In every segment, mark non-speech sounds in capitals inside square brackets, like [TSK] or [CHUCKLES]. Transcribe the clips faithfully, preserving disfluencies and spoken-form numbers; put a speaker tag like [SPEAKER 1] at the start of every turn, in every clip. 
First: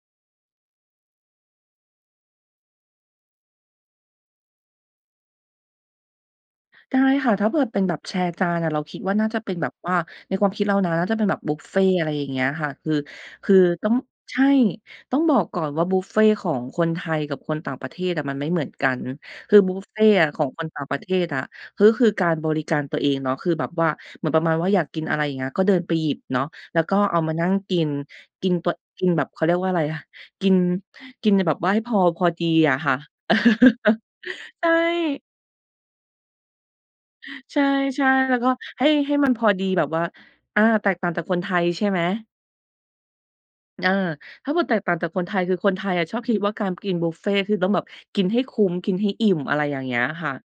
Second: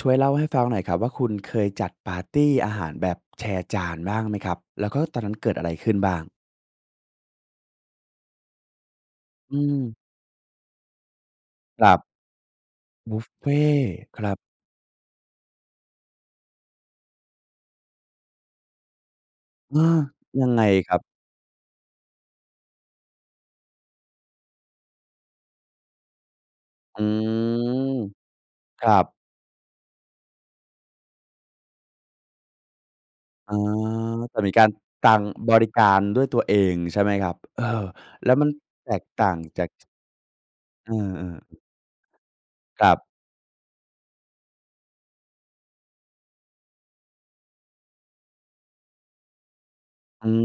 [SPEAKER 1] ช่วยเล่าให้ฟังหน่อยครับว่า คุณเคยจัดปาร์ตีอาหารแบบแชร์จานบ้างไหมครับ? แล้วก็ตอนนั้นเกิดอะไรขึ้นบ้าง?
[SPEAKER 2] ได้ค่ะ ถ้าเผิด เป็นแบบแชร์จานอะ เราคิดว่าน่าจะเป
[SPEAKER 1] อ
[SPEAKER 2] ็
[SPEAKER 1] ื
[SPEAKER 2] นแบบว
[SPEAKER 1] ม
[SPEAKER 2] ่า ในความคิดเรานะ ถ้าเป็นแบบบุฟเฟ
[SPEAKER 1] คร
[SPEAKER 2] ต
[SPEAKER 1] ั
[SPEAKER 2] ์
[SPEAKER 1] บ
[SPEAKER 2] อะไรอย่างเงี้ยค่ะ คือ
[SPEAKER 1] บุฟเฟ
[SPEAKER 2] คือ
[SPEAKER 1] ต
[SPEAKER 2] ต้อ
[SPEAKER 1] ์
[SPEAKER 2] ง
[SPEAKER 1] ครั
[SPEAKER 2] ใช
[SPEAKER 1] บ
[SPEAKER 2] ่ ต้องบอกก่อนว่าบุฟเฟต์ของคนไทยกับคนต่างประเทศอะมันไม่เหมือนกัน คือบ
[SPEAKER 1] เ
[SPEAKER 2] ุ
[SPEAKER 1] ออ
[SPEAKER 2] ฟเฟต์อะข
[SPEAKER 1] ย
[SPEAKER 2] อ
[SPEAKER 1] ั
[SPEAKER 2] ง
[SPEAKER 1] งไ
[SPEAKER 2] ค
[SPEAKER 1] ง
[SPEAKER 2] นต่าง
[SPEAKER 1] ค
[SPEAKER 2] ป
[SPEAKER 1] รั
[SPEAKER 2] ร
[SPEAKER 1] บ?
[SPEAKER 2] ะเทศอะ ก็คือการบริการตัวเองเนาะ คือแบบว่า เหมือนประมาณว่าอยากกินอะไร อย่างเงี้ย ก็เดินไปหยิบเนาะ แล้วก็
[SPEAKER 1] อื
[SPEAKER 2] เอามานั่งก
[SPEAKER 1] ม
[SPEAKER 2] ิน กิน ป
[SPEAKER 1] ครั
[SPEAKER 2] กิน
[SPEAKER 1] บ
[SPEAKER 2] แบบ เขาเรียกว่าอะไรอะ กิน กินแบบว่าให้พอ พอดีอะค่ะ
[SPEAKER 1] อ๋อ
[SPEAKER 2] [CHUCKLES]
[SPEAKER 1] แต่มีก
[SPEAKER 2] ใ
[SPEAKER 1] า
[SPEAKER 2] ช
[SPEAKER 1] ร
[SPEAKER 2] ่
[SPEAKER 1] การบริการด้วยตัวเองใช่ไหมครับ?
[SPEAKER 2] ใช
[SPEAKER 1] เออ
[SPEAKER 2] ่
[SPEAKER 1] แล
[SPEAKER 2] ๆ
[SPEAKER 1] ้
[SPEAKER 2] แล
[SPEAKER 1] ว
[SPEAKER 2] ้ว
[SPEAKER 1] มั
[SPEAKER 2] ก
[SPEAKER 1] น
[SPEAKER 2] ็ให
[SPEAKER 1] แ
[SPEAKER 2] ้
[SPEAKER 1] ตก
[SPEAKER 2] ให้
[SPEAKER 1] ต่
[SPEAKER 2] ม
[SPEAKER 1] า
[SPEAKER 2] ัน
[SPEAKER 1] ง
[SPEAKER 2] พอ
[SPEAKER 1] จ
[SPEAKER 2] ด
[SPEAKER 1] า
[SPEAKER 2] ี
[SPEAKER 1] ก
[SPEAKER 2] แบบว่า อา แ
[SPEAKER 1] เ
[SPEAKER 2] ต
[SPEAKER 1] ออ
[SPEAKER 2] กต่าง
[SPEAKER 1] ๆ
[SPEAKER 2] จ
[SPEAKER 1] อ
[SPEAKER 2] า
[SPEAKER 1] ื
[SPEAKER 2] กค
[SPEAKER 1] ม
[SPEAKER 2] นไทยใช่ไหม?
[SPEAKER 1] ครับ
[SPEAKER 2] อา ถ้าเผิด แตกต่างจากคนไทย คือคนไทยอะชอบคิดว่ากามกินบุฟเฟต์คือต้องแบบกินให้คุ้ม กินให้อิ่ม อะไรอย่างเงี้ย
[SPEAKER 1] อ
[SPEAKER 2] ค
[SPEAKER 1] ื
[SPEAKER 2] ่ะ